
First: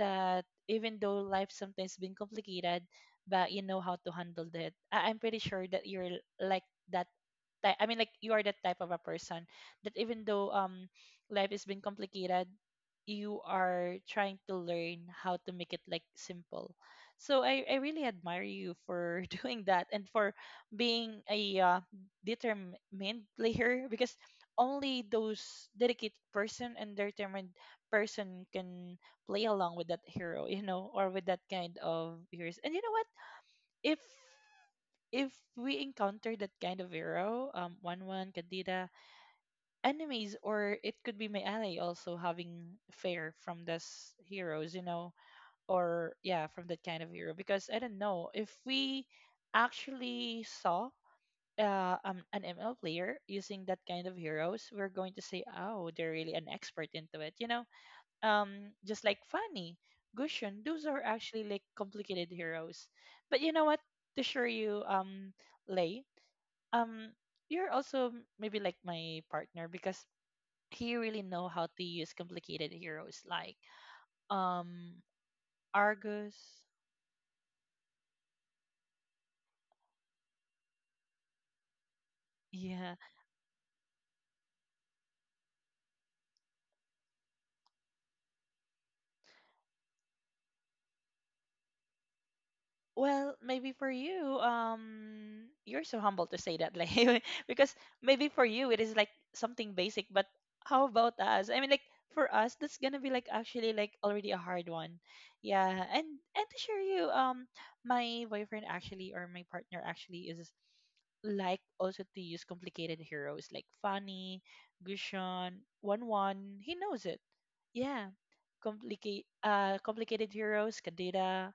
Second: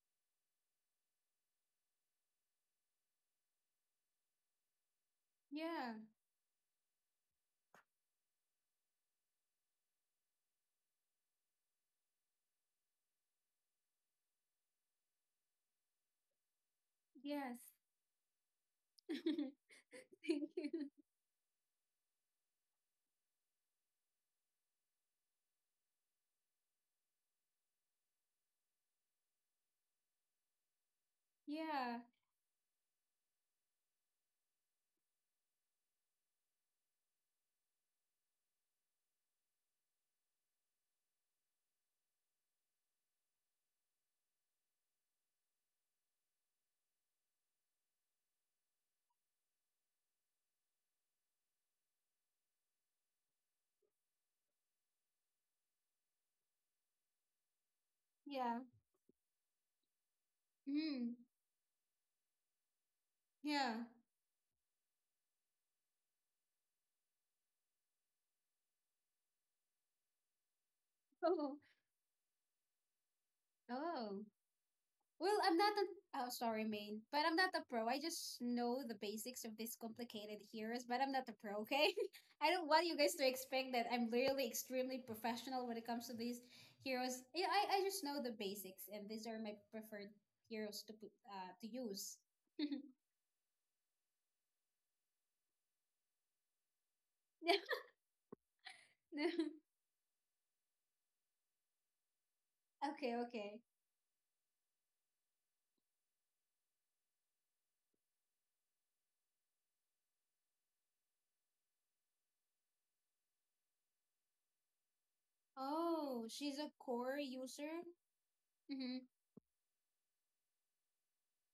that even though life sometimes been complicated, but you know how to handle that. I'm pretty sure that Yeah. you're like that type. I mean like you are that type of a person that even though life has been complicated, you are trying to learn how to make it like simple. So Yes. I really admire you for Thank doing that and for you. being a determined player because only those dedicated person and determined person can play along with that hero, you know, or with that kind Yeah, of heroes. And you know what? If if we encounter that kind of hero, one one Candida enemies, or it could be my ally also having fear from those heroes, you know, or yeah from that kind of hero because I don't know if we actually saw an ML player using that kind of heroes, we're going to say oh they're really an expert into it, you know. yeah. Just like Fanny, Gushin, those are Mm, actually like complicated heroes. But you know yeah. what, to show you, Lei, um you're also maybe like my partner because he really know Oh, how to use complicated heroes like oh. um Well, I'm not a, oh Argus, sorry, main, but I'm not a pro. I just know the basics of these complicated heroes, but I'm not a pro, okay? I don't want yeah. you guys to expect that I'm really extremely professional when it comes to these heroes. Yeah, I just know the basics, and these are my preferred heroes to put to use. Well, maybe for you, you're so humble to say that, like, because maybe for you it is like something basic, but how about us? I mean, like for us, that's gonna be Okay, like okay. actually like already a hard one, yeah. And to share you, my boyfriend actually or my partner actually is like also to use complicated heroes like Funny, Gushon, One Oh, One. she's a He knows core it. user? Yeah. Mm-hmm. Complicate complicated heroes, Kadira,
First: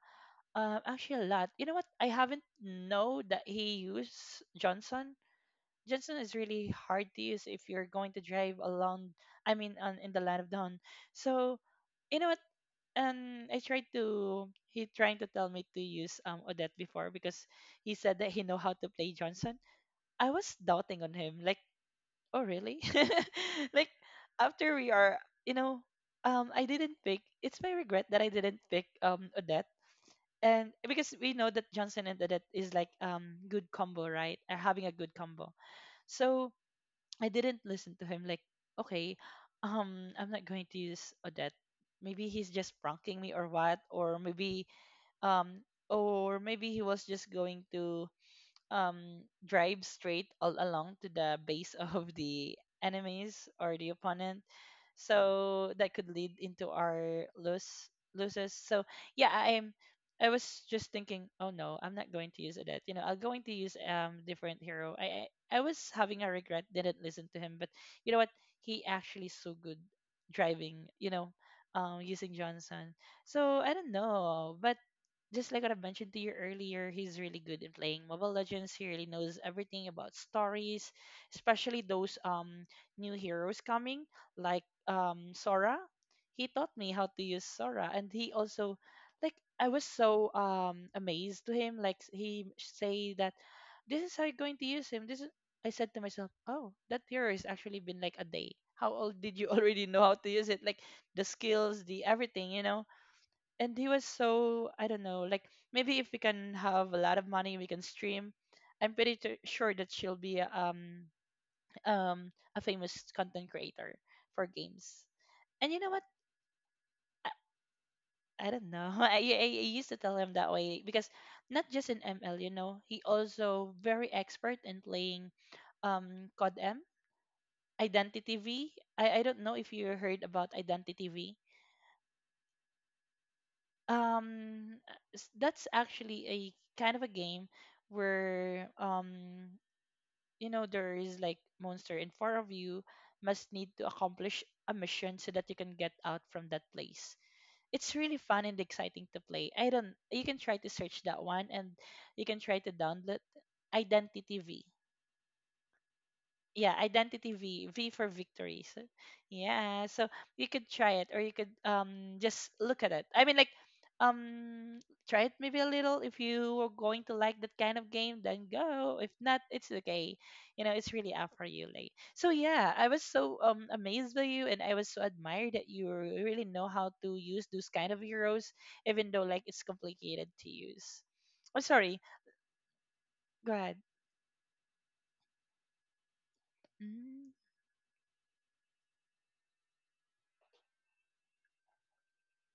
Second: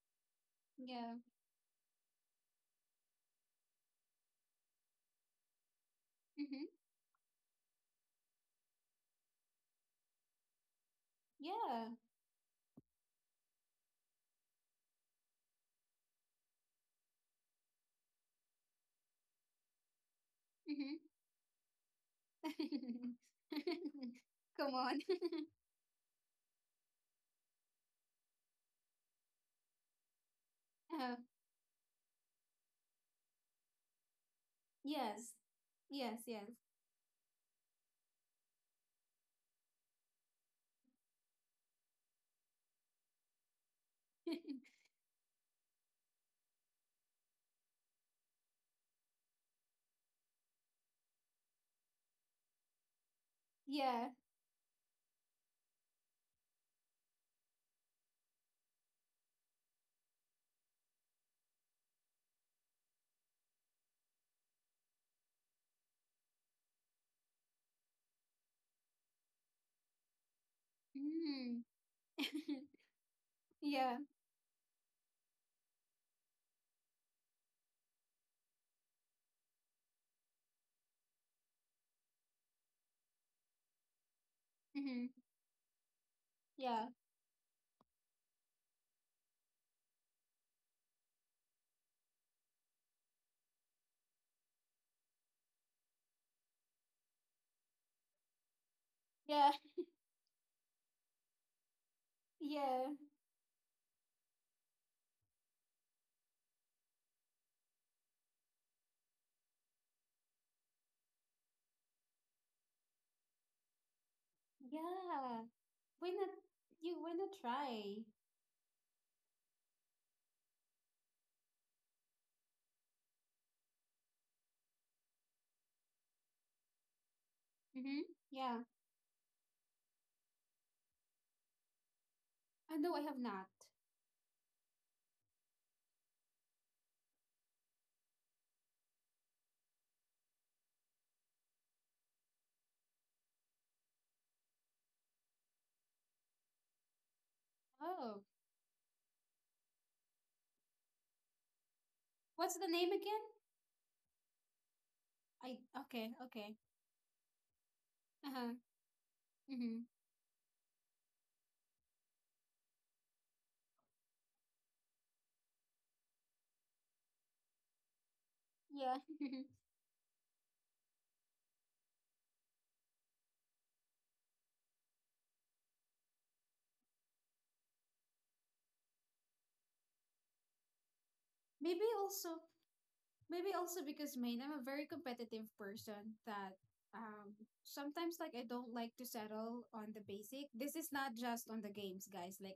Yeah. actually, a lot. You know what? I haven't know that he used Johnson. Johnson is Mm-hmm. really hard to use if you're going to drive along. I mean, on, in the land of dawn. So, Yeah. you know what? And I tried to. He trying to tell me to use Odette before because he said that he know how to play Johnson. I was Mm-hmm. doubting on him. Like, oh really? Like, Come after we on. are, you know, I didn't pick. It's my regret that I didn't pick Odette, and because Uh, we know that Johnson and Odette is like good combo, right? Having a good yes, combo. yes, yes. So I didn't listen to him. Like, okay, I'm not going to use Odette. Maybe he's just pranking me or what, or maybe he was just going to drive straight all along to the base of the enemies or the Yeah. opponent. So that could lead into our lose loses. So yeah, I was just thinking, oh no, I'm not going to use Odette. You know, I'm going to use different hero. I was having a regret, didn't listen to him, but you know what? He actually so good driving, you know, Mm. Using Johnson. So I don't Yeah. know, but just like what I mentioned to you earlier, he's really good in playing Mobile Legends. He really knows everything about stories, especially those new heroes coming, like Mm-hmm. Sora. He taught Yeah. me how to use Sora, and he also like I was so amazed to him. Like he say that this is how you're going to use him. This is I said to myself, oh, that hero has actually been like a day. How old did you Yeah. already know how to use it? Like the skills, the everything, you know, Yeah. and he was so I don't know, like maybe if we can have a lot of money, we can stream. I'm pretty sure that she'll be a famous content creator for games. Yeah. And you know what? Why not? You, why not I, try? I don't know. I used to tell him that way because not just in ML, you know, he also very expert in playing COD M, Mm-hmm. Identity Yeah. V. I don't know if you heard about Identity V. No, I have not. um that's actually a kind of a game where you know there is like monster in four of you must need to accomplish a mission so that you can get out from that place. It's really Oh, fun and exciting to play. I don't, you can try to search that one, and you can what's try the to name download again? Identity V, I, okay. Okay. yeah. Identity V, V for Uh huh. victory. So Mm-hmm. yeah so you could try it or you could just look at it, I mean like um try it maybe a little. If you are going to like that kind of game then Yeah. go, if not it's okay. You know it's really up for you like. So yeah I was so amazed by you and I was so admired that you really know how to use those kind of heroes even though like it's complicated to use. Oh Maybe sorry, also. Maybe go ahead. also, because main, I'm a very competitive person, that Mhm. um sometimes, like, I don't like to settle on the basic. This is not just on the games, guys. Like,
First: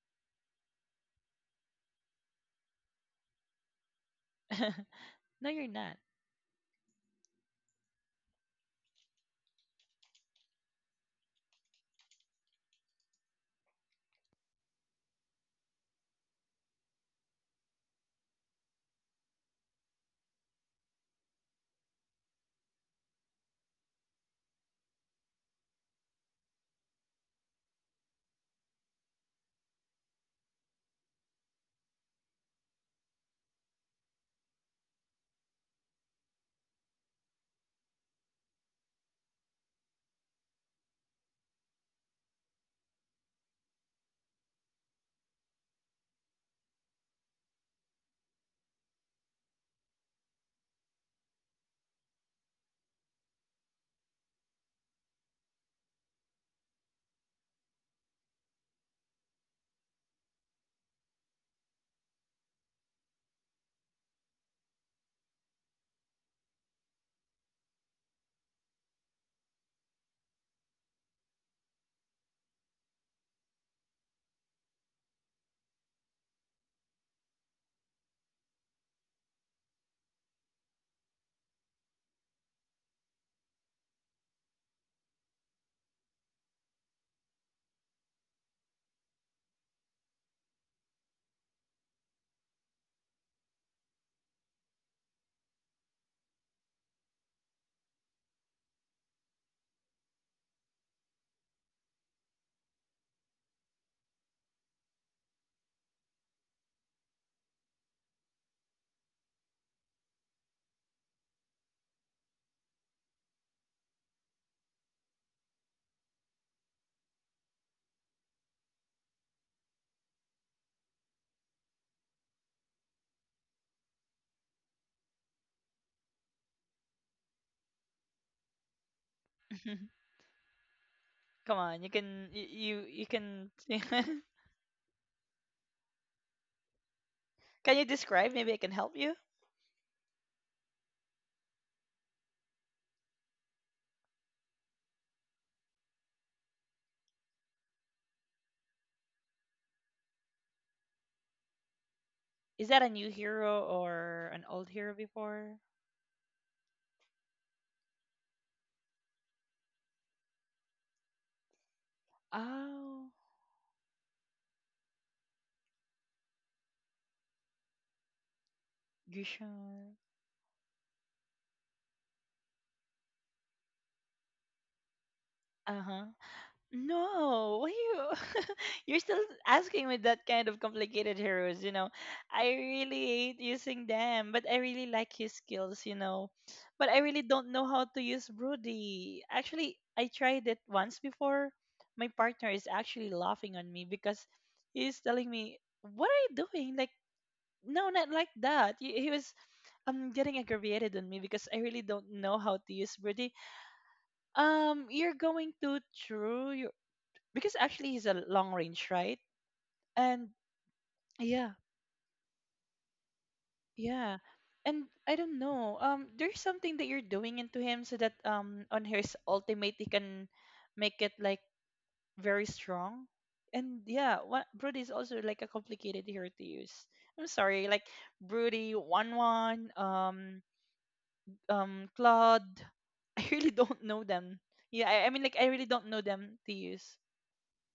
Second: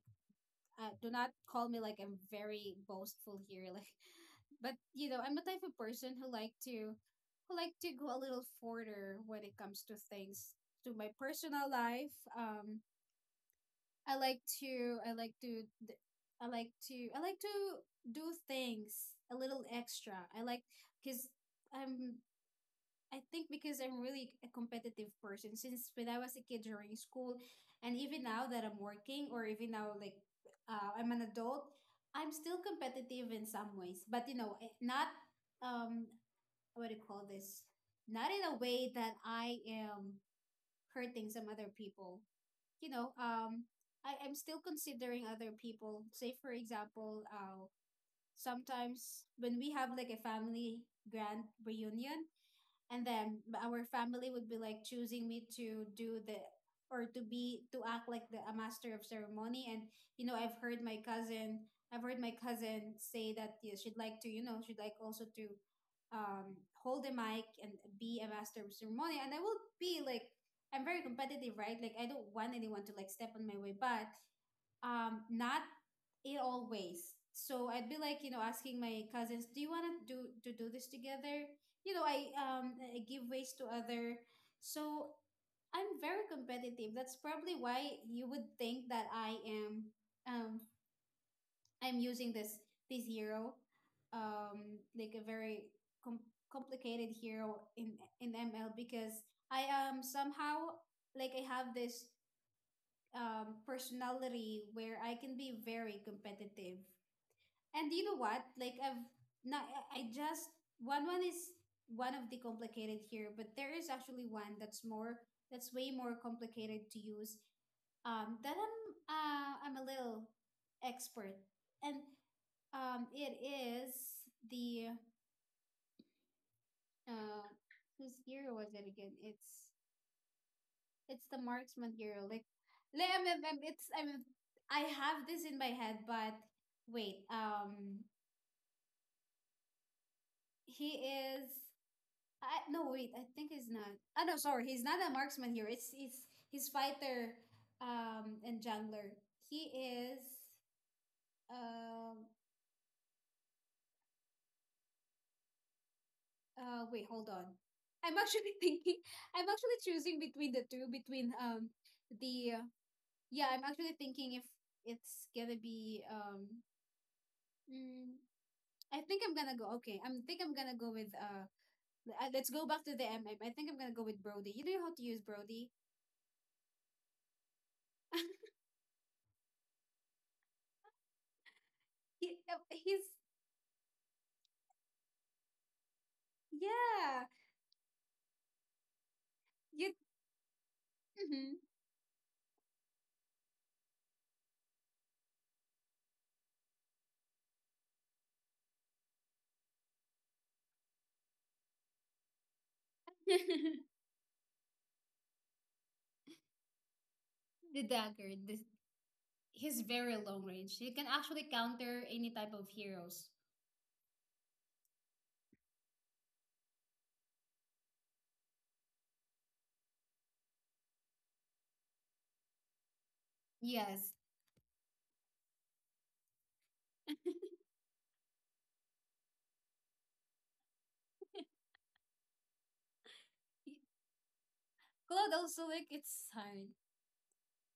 do not call me like I'm very boastful here. Like, but you know, I'm the No type you're of not. person who like to go a little further when it comes to things, to my personal life. I like to d- I like to do things a little extra. I like, because I'm I think because I'm really a competitive person, since when I was a kid during school and even now that I'm working, or even now like, I'm an adult, I'm still competitive in some ways, but you know, eh, not, um what do you call this? Not in a way that I am hurting some other people, you know. I'm still considering other people. Say for example, sometimes when we have like a family grand reunion, and then our family would be like choosing me to do the or to be to act like the a master of ceremony. And you know, I've heard my cousin say that, yeah, she'd like to, you know, she'd like also to hold the mic and be a master of ceremony. And I will be like, I'm very competitive, right, like I don't want anyone to like step on my way. But not it always so, I'd be like, you know, asking my cousins, do you want to do this together? You know, I give ways to other. So I'm very competitive. That's probably why you would think that I am, um I'm using this hero, like a very com- complicated hero in ML, because I am somehow like I have this, personality where I can be very competitive. And you know what? Like I've not, I just, one one is one of the complicated here, but there is actually one that's more that's way more complicated to use. That I'm, I'm a little expert, and it is the, uh, whose year was it again? It's the Come Marx on, you material. can you Like can. I'm- it's I'm, I have this in my head, but wait. Can you describe? Maybe I can help you. He is. I, no wait. I think he's not. Oh no, sorry. He's not a marksman here. It's he's fighter, and jungler. He is. Um. Is that a new hero or an old hero before? Wait. Hold on. I'm actually thinking. I'm actually choosing between the two. Between the Oh, yeah. I'm actually thinking if it's gonna be mm, I think I'm gonna go. Gushar. Okay, I'm think I'm gonna go with Let's go back to the MM. Think I'm gonna go with Brody. You know how to use Brody. Uh huh. No, why you you're still asking me that kind of complicated heroes, you know. He I he's really hate using them, but I really like his skills, you know. But I really Yeah. don't know how to use Broody. Actually, You. I tried it once before. Mhm. My partner is actually laughing on me because he's telling me, "What are you doing?" Like, no, not like that. He was getting aggravated on me because I really don't know how to use Broody, you're going to true because The actually he's a dagger. long range, right? He's very And long range. He can actually yeah, counter any type of heroes. yeah. And I don't know. There's something that you're doing into him so that on his ultimate he can make it like very strong. And Yes. yeah, what Broody is also like a complicated hero to use. I'm sorry, like Broody, one one, Claude. I really Y- don't know them. Yeah, I mean Claude like I really also, like, don't know it's them to fine. use.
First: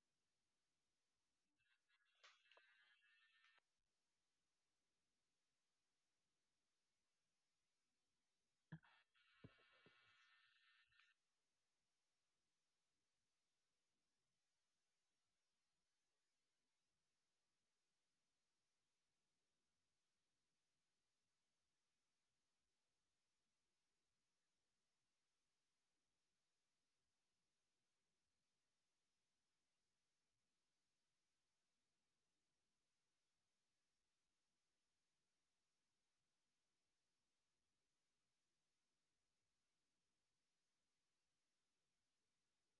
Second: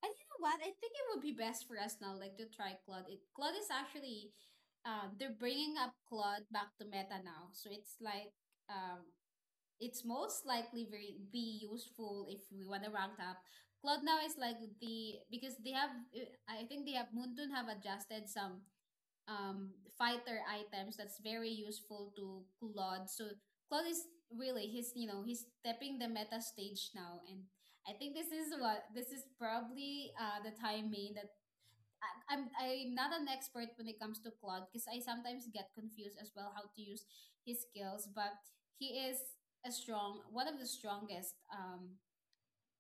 And you know what? I think it would be best for us now, like, to try Claude. It Claude is actually, they're bringing up Claude back to meta now. So it's like, um it's most likely very be useful if we want to rank up. Cloud now is like the because they have, I think they have, Moonton have adjusted some um fighter items that's very useful to Claude. So Claude is really he's you know he's stepping the meta stage now, and I think this is probably the timing that I'm not an expert when it comes to Claude because I sometimes get confused as well how to use his skills. But he is a strong, one of the strongest um,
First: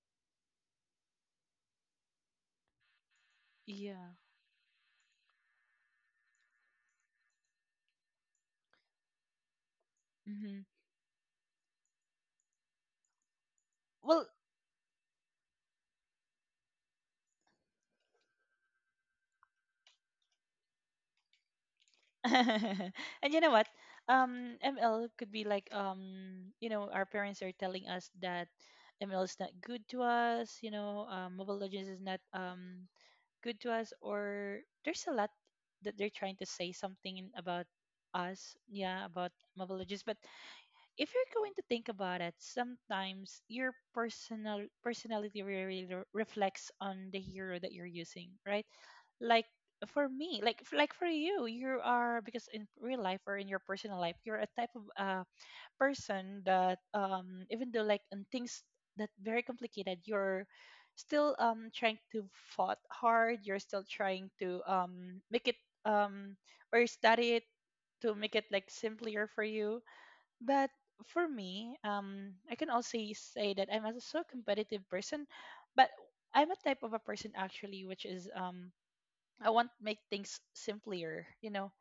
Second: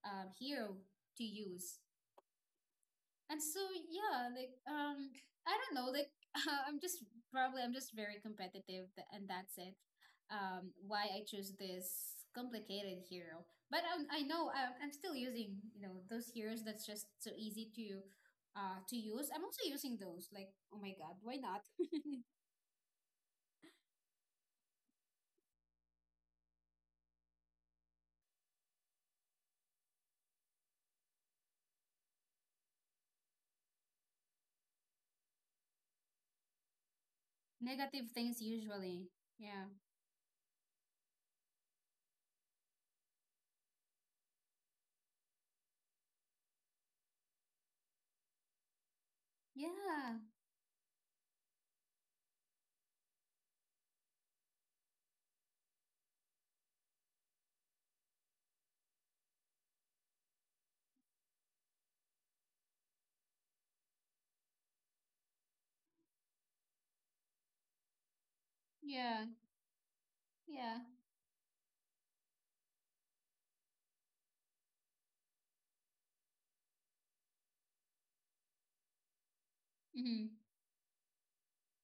um hero to use. And so Yeah. yeah like um I don't know, like I'm just probably, I'm just very competitive and that's it, Mm-hmm. Why I choose this complicated hero. But I Well, know I'm still using, you know, those heroes that's just so easy to use. I'm also using those, like, oh my god, why not? and you know what? ML could be like you know, our parents are telling us that ML is not good to us. You know, Mobile Legends is not good to us, or there's a lot that they're trying to say something about Negative things, us. Yeah, usually. about Yeah. Mobile Legends, but if you're going to think about it, sometimes your personality really reflects on the hero that you're using, right? Like for Yeah, me, like like for you, you are because in real life or in your personal life, you're a type of person that even though like in things that very complicated, you're still trying to fought hard. You're still trying to make it um or study it to make it like yeah, simpler for you, but yeah. for me, I can also say that I'm a so competitive person, but I'm a type of a person actually which is I want to make Mm-hmm. things simpler. You know,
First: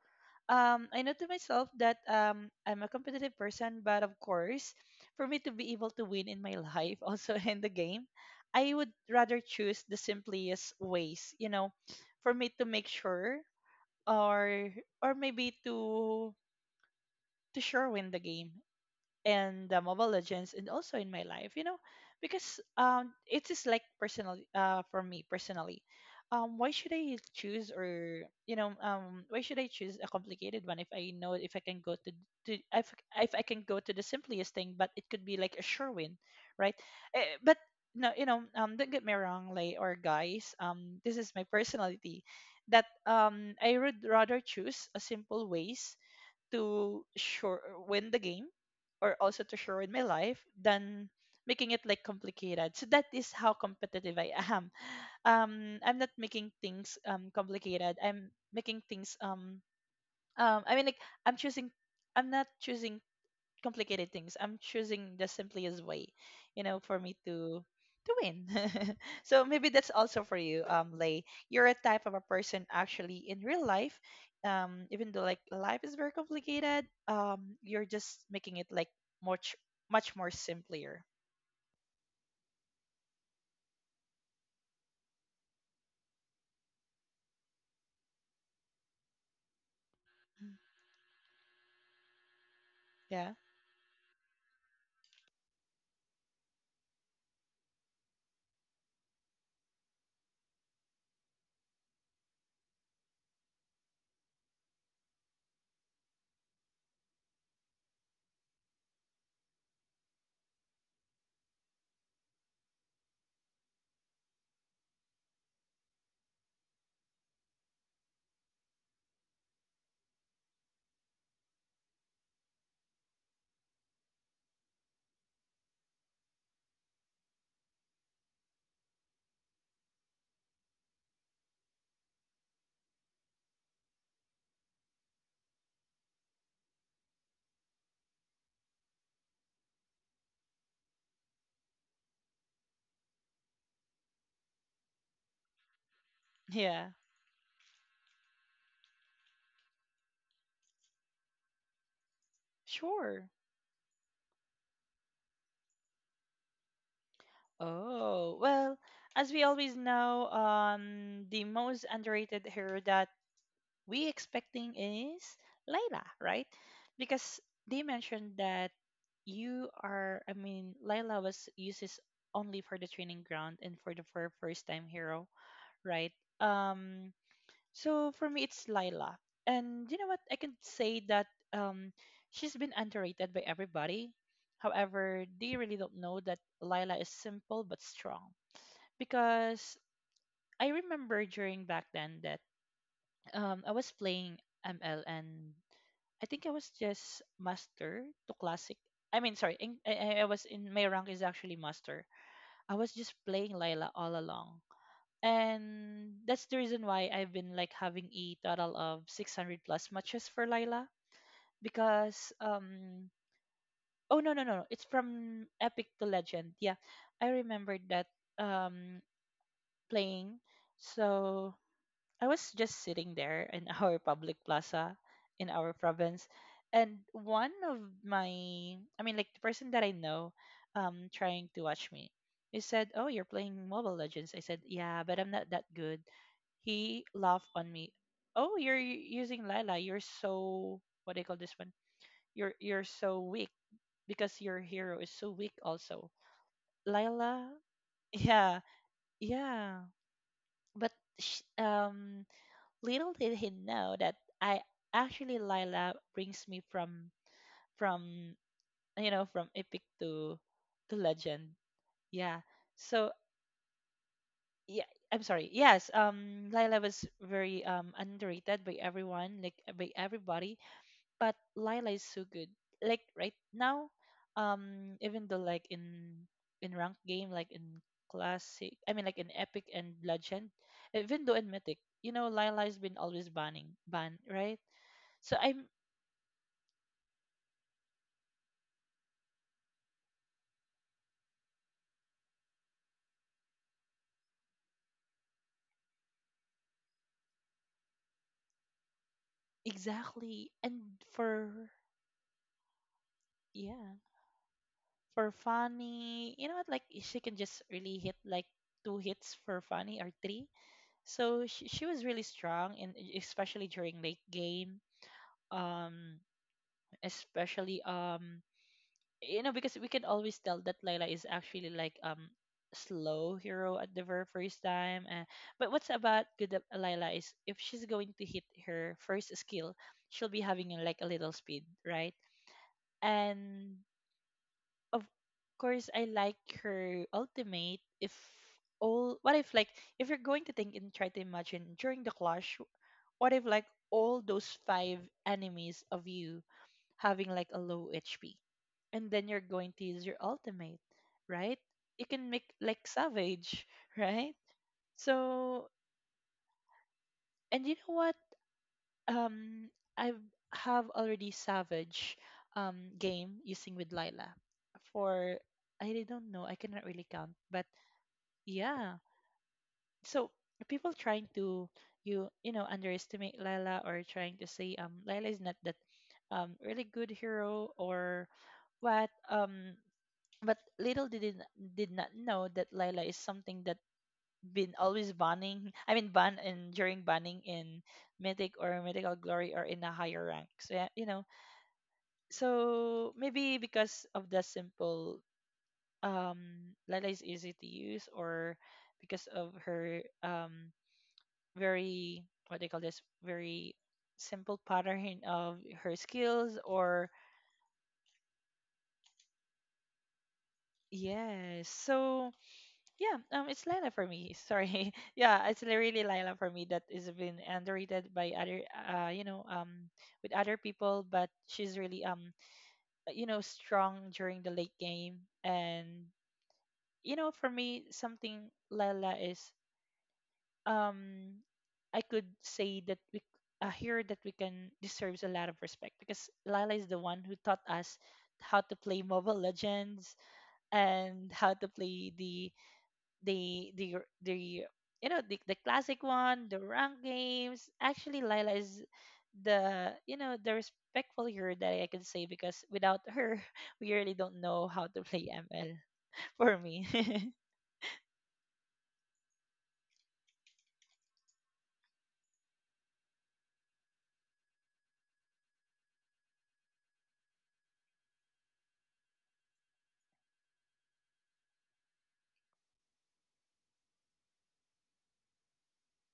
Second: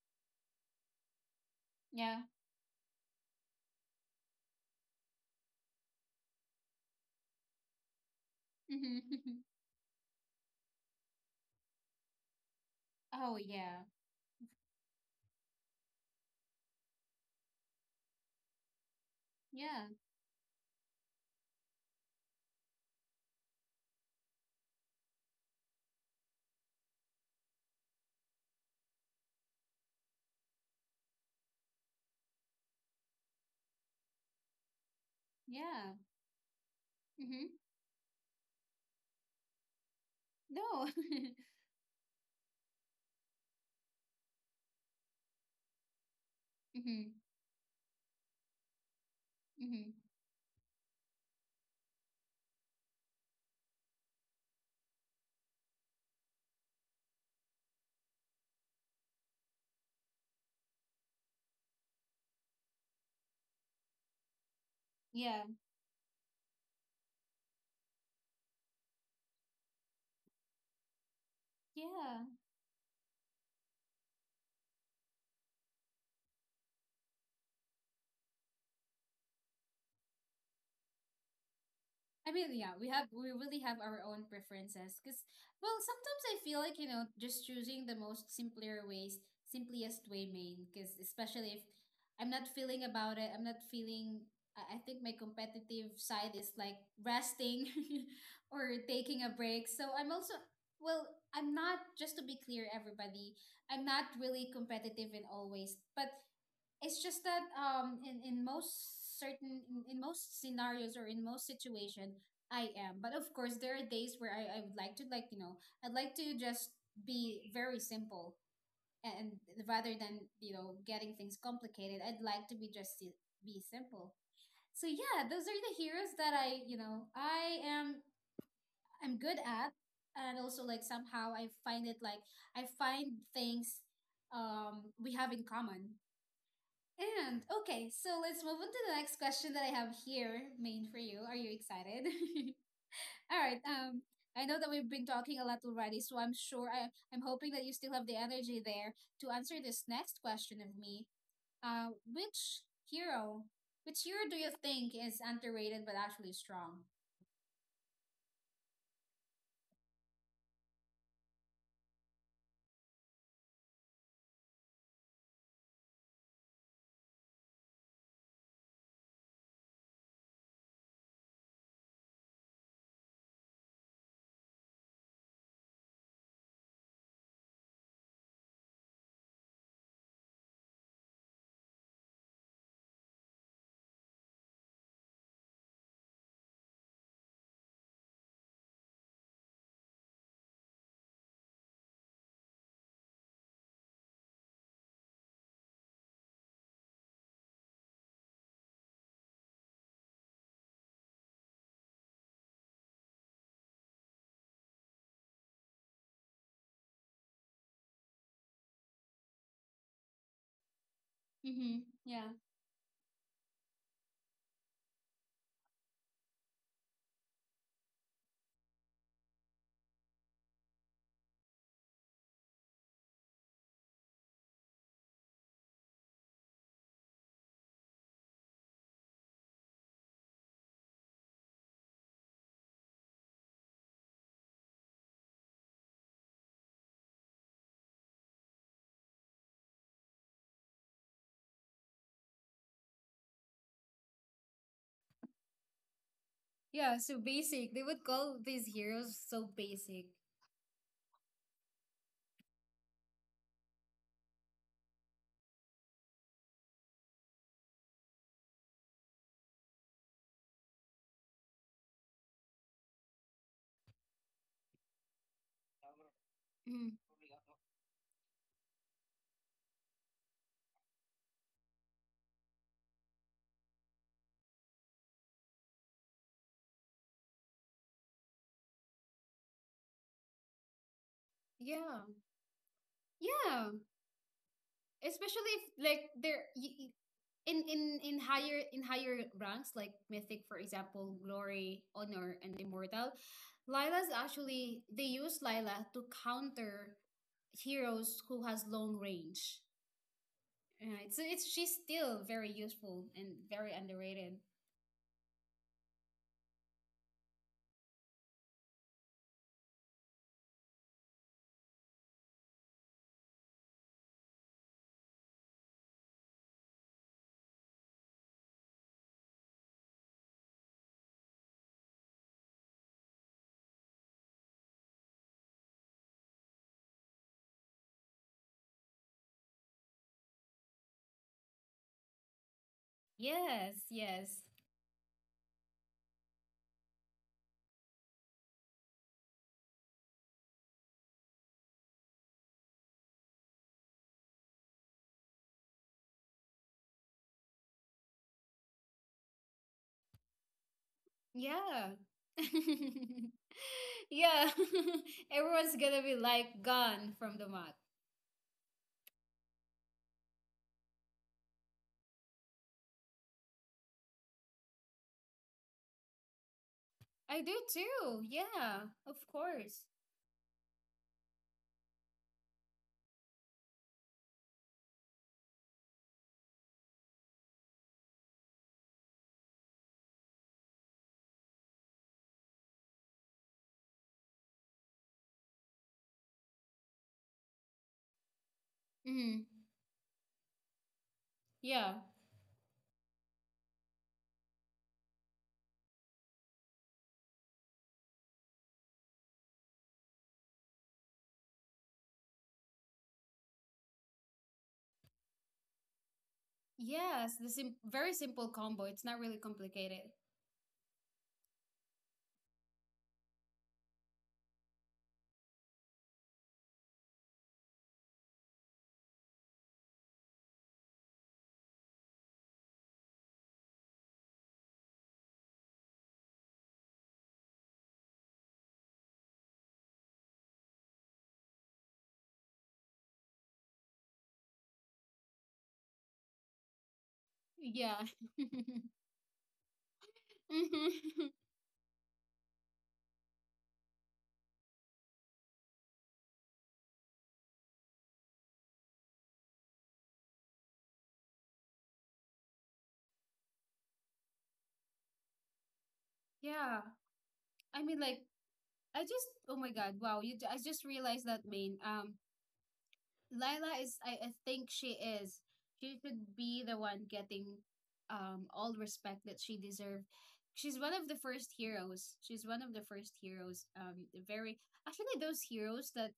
I know to myself that Yeah. I'm a competitive person, but of course, for me to be able to win in my life, also in the game, I would Mm-hmm. rather choose the simplest ways. You know, for me to make Oh sure, yeah. or or maybe to sure win the game and the Yeah, Mobile Legends and also in my life, you know, because it is like personal for me personally. Why should I choose or you know why should I choose a complicated one if I know if I can go to if I can go to the simplest thing but it could be like a yeah. sure win, right? Eh, Mm-hmm. but no, you know, don't get me wrong, like or guys, No. This is my personality that I would rather choose a simple ways to Mm-hmm. sure win the game or also to share in Mm-hmm. my life than making it like complicated. So that is how competitive I am. I'm not making things complicated. I'm making things um. I mean, like I'm choosing. I'm not choosing complicated things. I'm choosing the Yeah. simplest way, for me to win. So maybe that's also for you, Lay. You're a type of a Yeah. person actually in real life. Even though like life is very complicated, you're just making it like much more simpler. I mean, yeah, we have we really have our own preferences, because, well, sometimes I feel like, you know, just choosing the most simpler ways, simplest way, Mm. main, because especially if I'm not feeling about it, Yeah. I'm not feeling, I think my competitive side is like resting or taking a break. So I'm also, well, I'm not, just to be clear, everybody, I'm not really competitive in all ways, but it's just that in most certain, in most scenarios or in most situation I am. But of course, there are days where I would like to, like, you know, I'd like to just be very simple and, rather than, you know, getting things complicated, I'd like to be just be simple. So yeah, those are the heroes that I you know I am I'm good at. And also, like, somehow I find it like I find things we have in common. And okay, so let's move on to the next question that I have here, main, for you. Are you excited? All right. I know that we've been talking a lot already, so I'm sure Yeah. I'm hoping that you still have the energy there to answer this next question of me. Which Sure. hero, which hero do you think is underrated but actually strong? Oh, well, as we always know, the most underrated hero that we expecting is Layla, right? Because they mentioned that you are, I mean, Layla was uses only for the training ground and for the for first time hero, right? Um, so for me, it's Layla, and you know what? I can say that um, she's been underrated by everybody. However, they really don't know that Layla is simple but strong because I remember during back then that I was playing ML, and I think I was just master to classic. I was in my rank is actually master. I was just playing Layla all along, and that's the reason why I've been like having a total of 600 plus matches for Layla Mm-hmm. Yeah. because oh no, it's from epic to legend. Yeah, I remembered that um playing, so I was just sitting there in our public plaza in our province, and one of my, I mean, like the person that I know, trying to watch me, he said, "Oh, you're playing Mobile Legends." I said, "Yeah, but I'm not that good." He laughed on me. "Oh, you're using Lila. You're so what do you call this one? You're so weak because your hero is so weak also. Yeah, so Lila, basic. They would call yeah, these heroes so yeah. basic. But sh little did he know that I actually Lila brings me from from you know from epic to legend. Yeah. So yeah, I'm sorry. Yes, Lila Mm-hmm. was very underrated by everyone, like by everybody, but Lila is so good. Like right now, even though like in ranked game, like in classic, in epic and legend, even though in mythic, Yeah. you know, Lila's been always banning Yeah, ban, right? So especially if I'm like in in higher, in higher ranks like mythic, for example, glory, honor, and immortal, Lila's actually, they use Lila to counter heroes who has long range, exactly, and right? So it's, for she's still very useful and very yeah, underrated. for Fanny, you know what, like she can just really hit like two hits for Fanny or three. So she was really strong, and especially during late game. Um especially you know, because we can always tell that Layla is actually like slow hero at the very first time, and but what's about good at Layla is if she's going to hit her first skill, she'll be having like a little speed, right? Yes, And yes. of course, I like her ultimate, if all what if like, if you're going to think and try to imagine during the clash, what if like all those five enemies of you having like a low hp, and then you're going to use your ultimate, right? Yeah. You can make like savage, right? Yeah. So, Everyone's gonna be like gone from the and map. you know what, um I have already savage game using with Lila for I don't know, I cannot really count, I do but too, yeah, yeah. of course. So people trying to you know underestimate Lila, or trying to say Lila is not that really good hero or what, but little did did not know that Lila is something that been always banning, I mean ban, and during banning in mythic or mythical Mm, glory or in a higher rank. So yeah, you know. yeah. So maybe because of the simple um Lila is easy to use, or because of her very what they call this very simple pattern of her skills, or Yes, the very simple combo. It's not really complicated. yes. So yeah, it's Lila for me. Sorry. Yeah, it's really Lila for me that is been underrated by other, you know, with other people, but she's really you know, strong during the late game, and you know, for me, something Lila is um, I could say that a hero that we can deserves a lot of respect because Lila is the one who taught us Yeah. how to play Mobile Legends Mhm. and how to play the the the the you know the classic one, the rank games. Actually Lila is the, you know, the respectful hero that I can say, because without her we really don't know how to play ML. For Yeah. me. I mean, like, I just, oh my god, wow. I just realized that, main. Lila is, I think she is. She should be the one getting all respect that she deserved. She's one of the first heroes. She's one of the first heroes. Very, actually, those heroes that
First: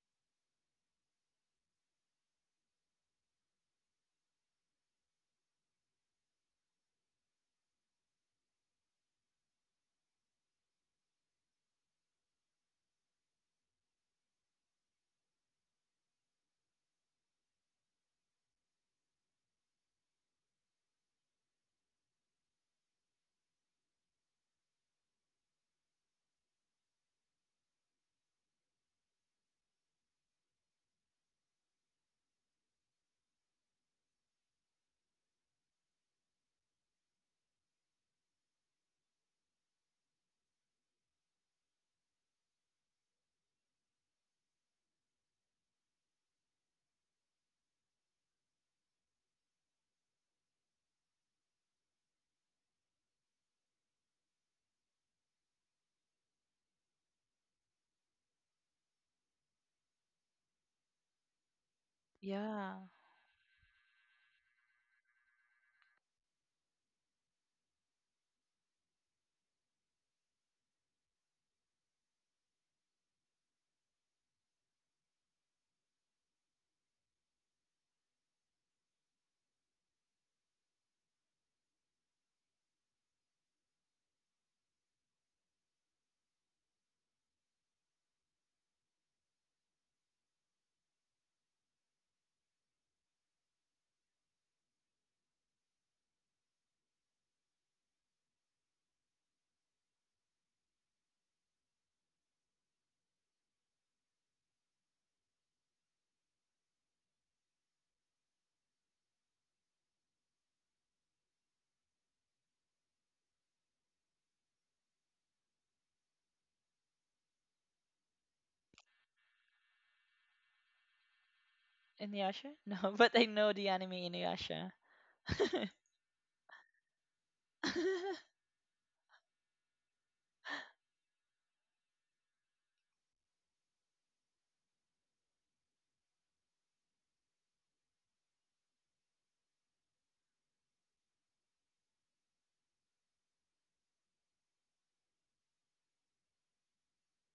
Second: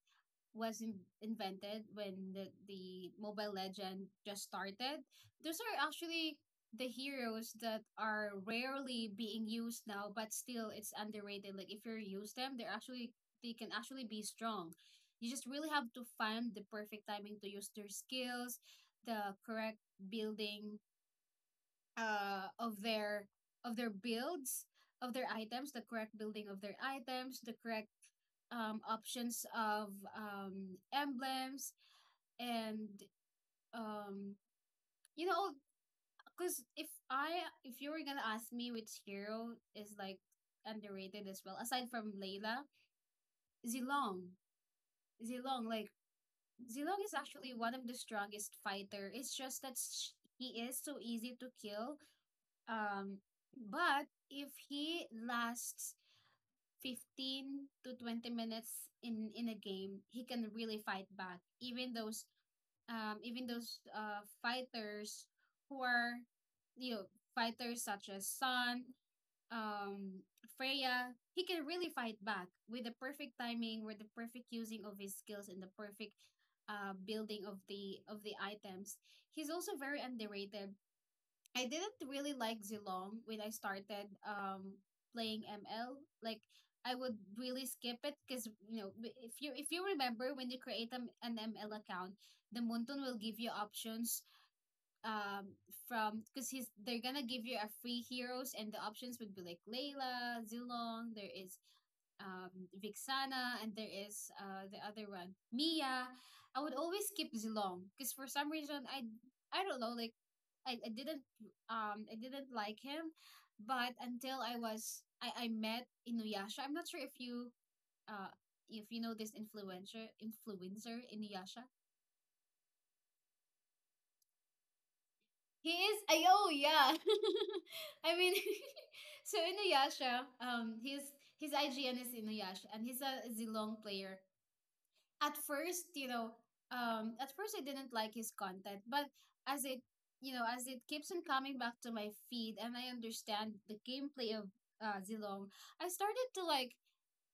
was invented when the Mobile Legend just started, those are actually the heroes that are rarely being used now, but still it's underrated. Like, if you use them, they're actually, they can actually be strong. You just really have to find the perfect timing to use their skills, the correct building uh of their of their builds of their items the correct building of their items, the correct options of emblems, and um you know, because if you were gonna ask me which hero is like underrated as well aside from Layla, Zilong. Zilong like zilong is actually one of the strongest fighter, it's just that he is so easy to kill. Um, but if he lasts 15 to 20 minutes in a game, he can really fight back. Even those Yeah, fighters who are, you know, fighters such as Sun, um Freya, he can really fight back with the perfect timing, with the perfect using of his skills, and the perfect building of the items. He's also very underrated. I didn't really like Zilong when I started playing ML. Like, I would really skip it because, you know, if you, if you remember when you create an ML account, the Muntun will give you options um from because he's they're gonna give you a free heroes, and the options would be like Layla, Zilong. There is Vixana, and there is the other one, Mia. I would always skip Zilong because for some reason I don't know, like, I didn't, I didn't like him. But until I was, I met Inuyasha. I'm not sure uh if you know this influencer Inuyasha. Inuyasha, no. But I know the anime Inuyasha. He is, I, oh yeah. I Mm-hmm. mean, so Inuyasha, his IGN is Inuyasha, and he's a Zilong player. At first, you know, at first I didn't like his content. But as it, you know, as it keeps on coming back to my feed, and I understand the gameplay of Zilong, I started to like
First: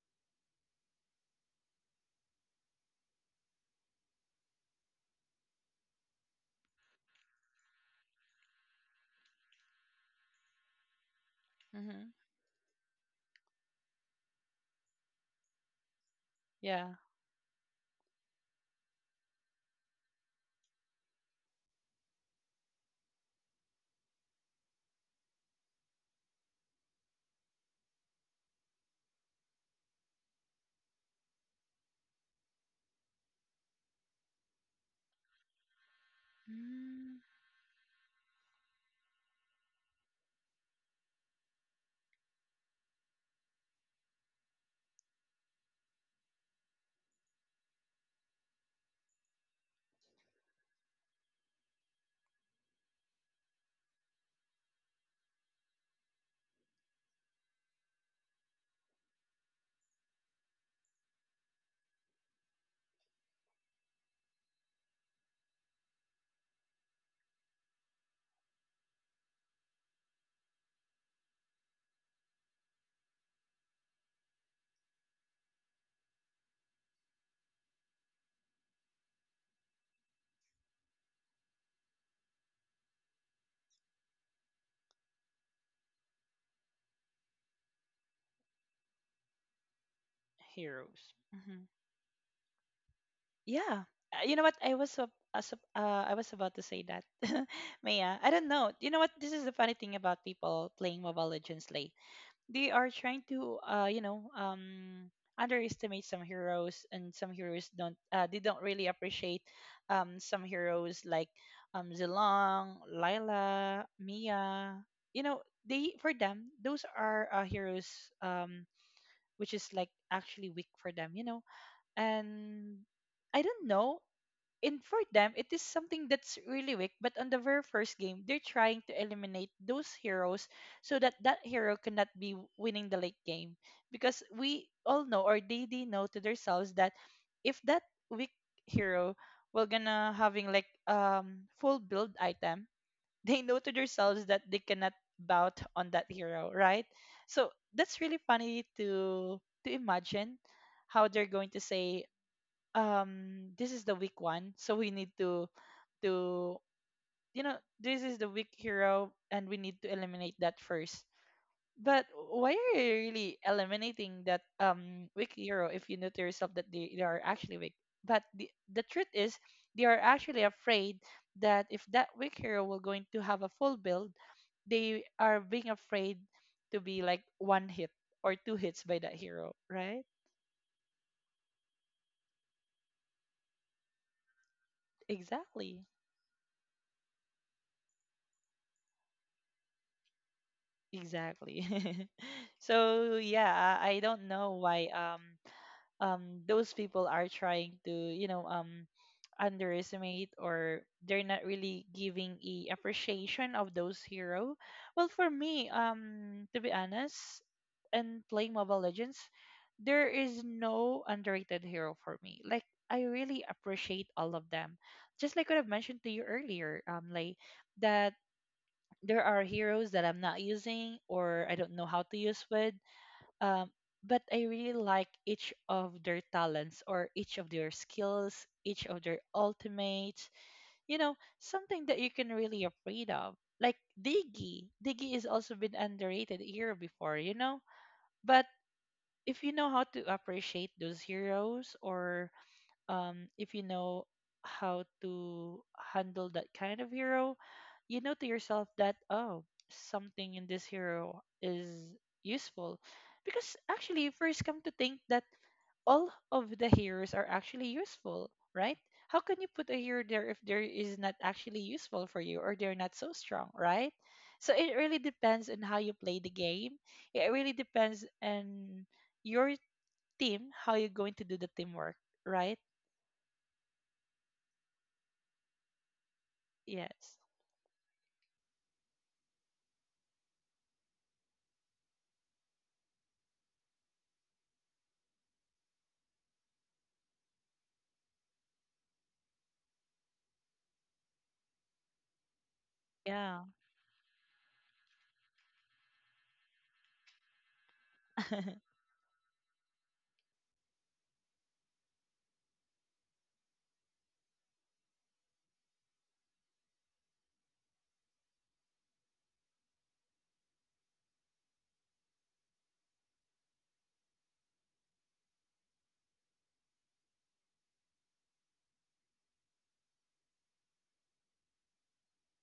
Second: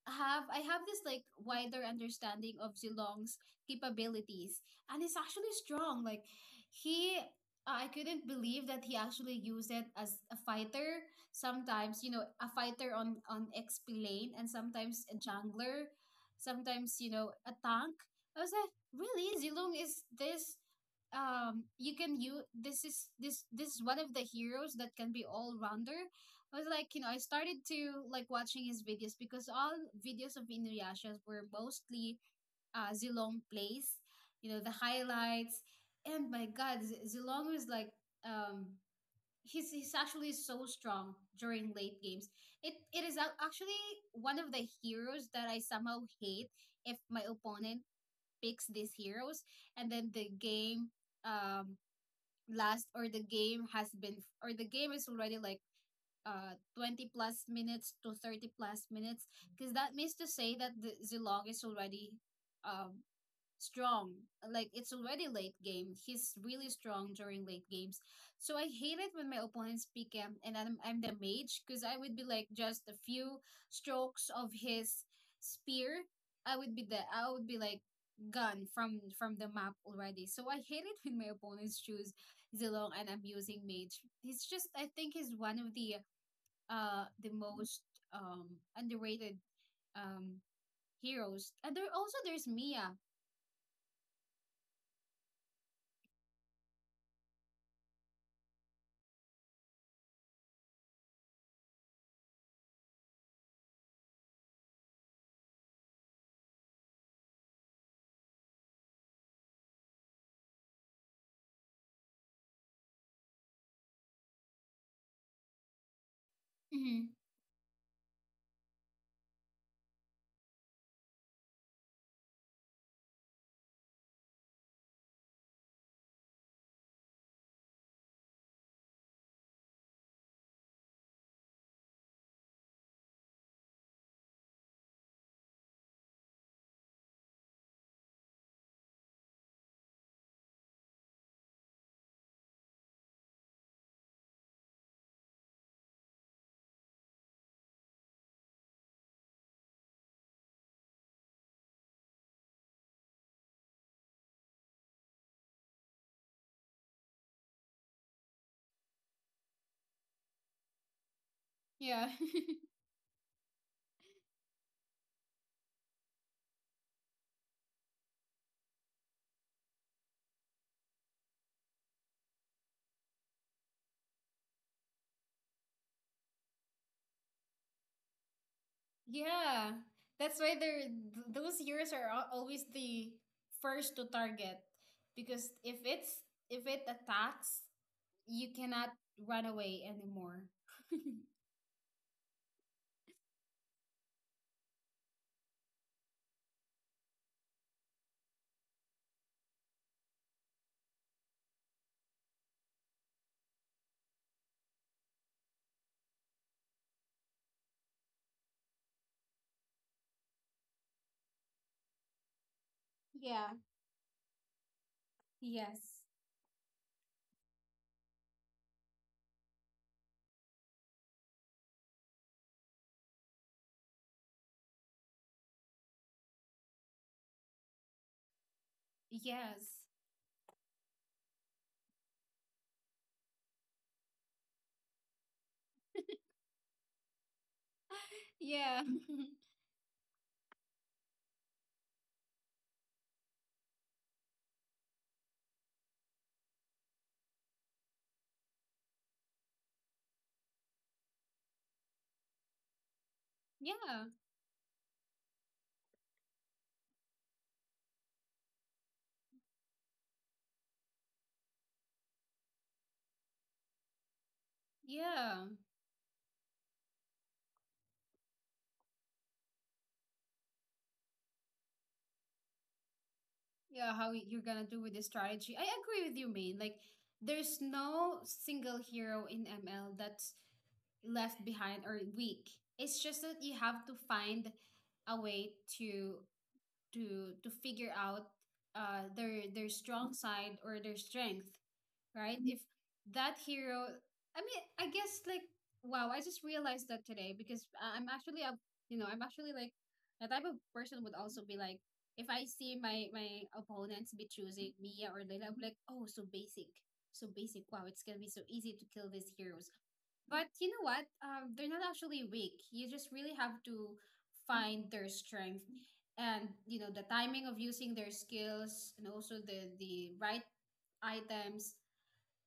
have this like wider understanding of Zilong's capabilities, and it's actually strong. Like, he, I couldn't believe that he actually used it as a fighter. Sometimes, you know, a fighter on XP lane, and sometimes a jungler, Yeah. sometimes, you know, a tank. I was like, really, Zilong is this. You can use, this this is one of the heroes that can be all rounder. I was like, you know, I started to like watching his videos because all videos of Inuyasha were mostly Zilong plays, you know, the highlights. And my god, Mm. Zilong was like, um, he's actually so strong during late games. It is actually one of the heroes that I somehow hate if my opponent picks these heroes, and then the game um last or the game has been or the game is already like 20 plus minutes to 30 plus minutes, because that means to say that the Zilong is already um strong. Like, it's already late game, he's really strong during late games. So I hate it when my opponents pick him and I'm the mage, because I would be like just a few strokes of his spear, I would be like gone from the map already. So I hate it when my opponents choose Zilong and I'm using mage. He's just, I think he's one of the most um underrated um Heroes. heroes. Hmm. And there also there's Mia. Yeah. You know what? I was about to say that. Maya, I don't know. You know what? This is the funny thing about people playing Mobile Legends late. They are trying to you know, underestimate some heroes, and some heroes don't they don't really appreciate some heroes like Zilong, Lila, Mia. You know, they for them those Mm-hmm. are heroes um which is like actually weak for them, you know. And I don't know, and for them it is something that's really weak, but on the very first game they're trying to eliminate those heroes so that that hero cannot be winning the late game, because we all know, or they know to themselves, that if that weak hero will gonna having like full build item, they know to themselves that they cannot bout on that hero, right? So that's really funny to imagine how they're going to say, this is the weak one, so we need to to you know, this is the weak hero and we need to eliminate that first. But Yeah. why are you really eliminating that weak hero if you know to yourself that they are actually weak? But the truth is they are actually afraid that if that weak hero will going to have a full build, they are being afraid to be like one hit or two hits by that hero, Yeah. right? That's why they're, those heroes are always the first to target, because if Exactly. it's, if it attacks, you cannot run away anymore. Exactly. So yeah, I don't know why um those people are trying to, you know, underestimate or they're not really giving a appreciation of those hero. Well, for me, to be honest, and playing Mobile Legends, there is no underrated hero for me. Like I really Yeah. appreciate all of them. Just like what I've Yes. mentioned to you earlier, like that there are heroes that I'm not using or I don't know how to use with. Um, but I really like each of their talents or each of their skills, each of their Yes. ultimates, you know, something that you can really afraid of. Like Diggy. Diggy has also been underrated hero before, you know? But Yeah. if you know how to appreciate those heroes, or if you know how to handle that kind of hero, you know to yourself that, oh, something in this hero is useful. Because Yeah, actually, first come to think that all of the heroes are actually useful, right? How can you put a hero there if there is not actually useful for you, or they're not so strong, right? So it really yeah. depends on how you play the game. It really depends on your team, how you're going to do the teamwork, right? Yeah, how you're gonna do with the strategy. I agree with you, main. Like, Yes. there's no single hero in ML that's left behind or weak. It's just that you have to find a way to to figure out their strong side or their strength, right? If that Yeah. hero, I mean, I guess like, wow, I just realized that today, because I'm actually a, you know, I'm actually like the type of person would also be like, if I see my opponents be choosing Mia or Leila, I'm like, oh, so basic, so basic. Wow, it's gonna be so easy to kill these heroes. But you know what? They're not actually weak. You just really have to find their strength, and you know the timing of using their skills and also the right items.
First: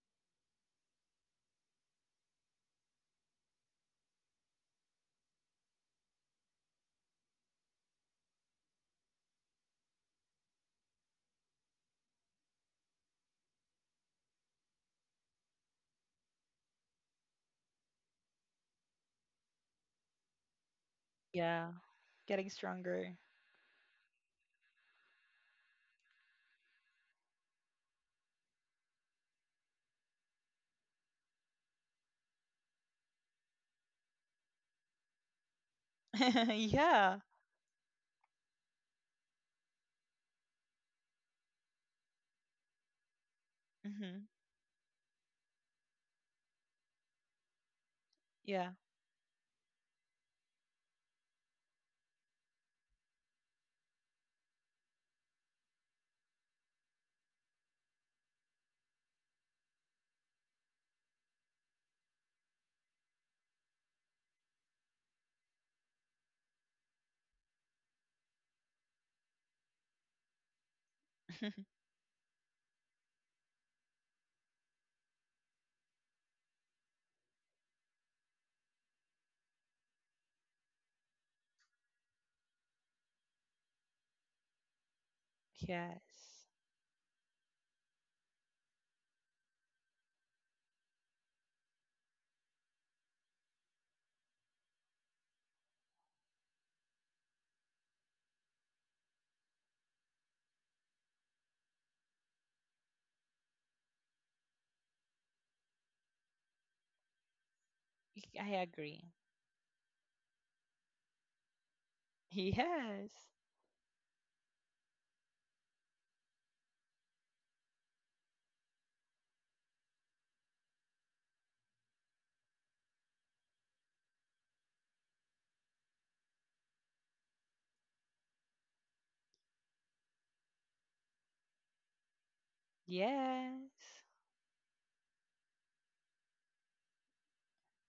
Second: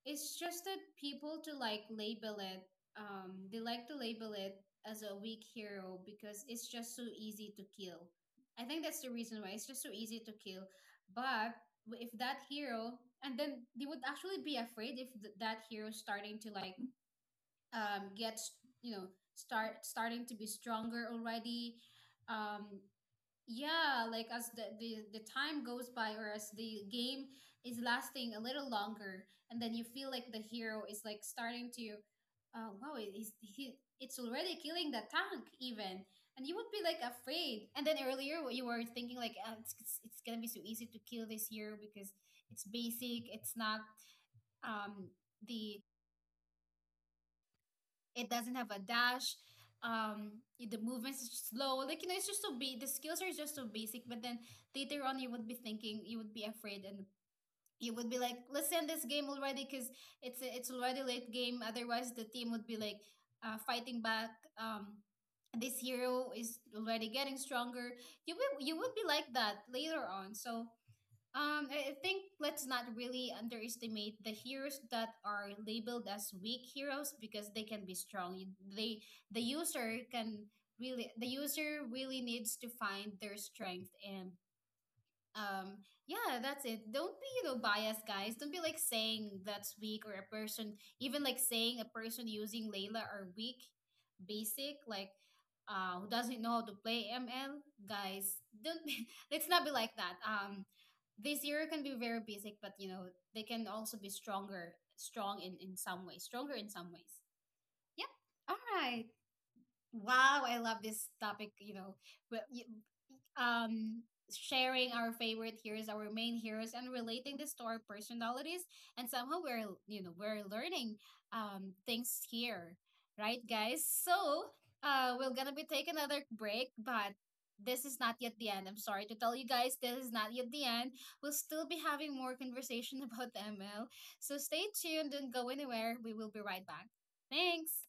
It's just that people to like label it, they like to label it as a weak hero, because it's just so easy to kill. I think that's the reason why it's just so easy to kill. But if that hero, and then they would actually be afraid if that hero starting to like, you know, starting to be stronger Yeah. already. Getting Um, stronger. yeah, like as the time goes by, or as the game is lasting a little longer, and then you feel like the hero is like starting to, oh wow, it is he, it's already killing the tank even, and you would be like Yeah. afraid. And then earlier what you were thinking, like, ah, it's it's gonna be so easy to kill this hero because it's basic, it's not Hmm. um the, it doesn't Yeah. have a dash. The movements is slow. Like, you know, it's just so big, the skills are just so basic. But then later on, you would be thinking, you would be afraid, and you would be like, let's end this game already, because it's already late game. Otherwise, the team would be like, fighting back. Um, this hero is already getting stronger. You would be like that later on. So I think, let's not really underestimate the heroes that are labeled as weak heroes, because they can be strong. They, the user can, really the user really needs to find their strength. And um yeah, Yes. that's it. Don't be, you know, biased, guys. Don't be like saying that's weak, or a person, even like saying a person using Layla are weak, basic, like who doesn't know how to play ML, guys. Don't be, let's not be like that. Um, this year can be very basic, but you know, they can also be strong in some ways, stronger in some ways. Yeah. I All agree. right. Wow, I love this topic, you know? but y- Yes. um, Sharing our favorite heroes, our main heroes, and relating this to our personalities. And somehow we're, you know, we're learning, things here, right, guys? So we're gonna be taking another break, but this is not yet the end. I'm sorry to tell you guys, this is not yet the end. We'll still be having more conversation about the Yes. ML. So stay tuned. Don't go anywhere. We will be right back. Thanks.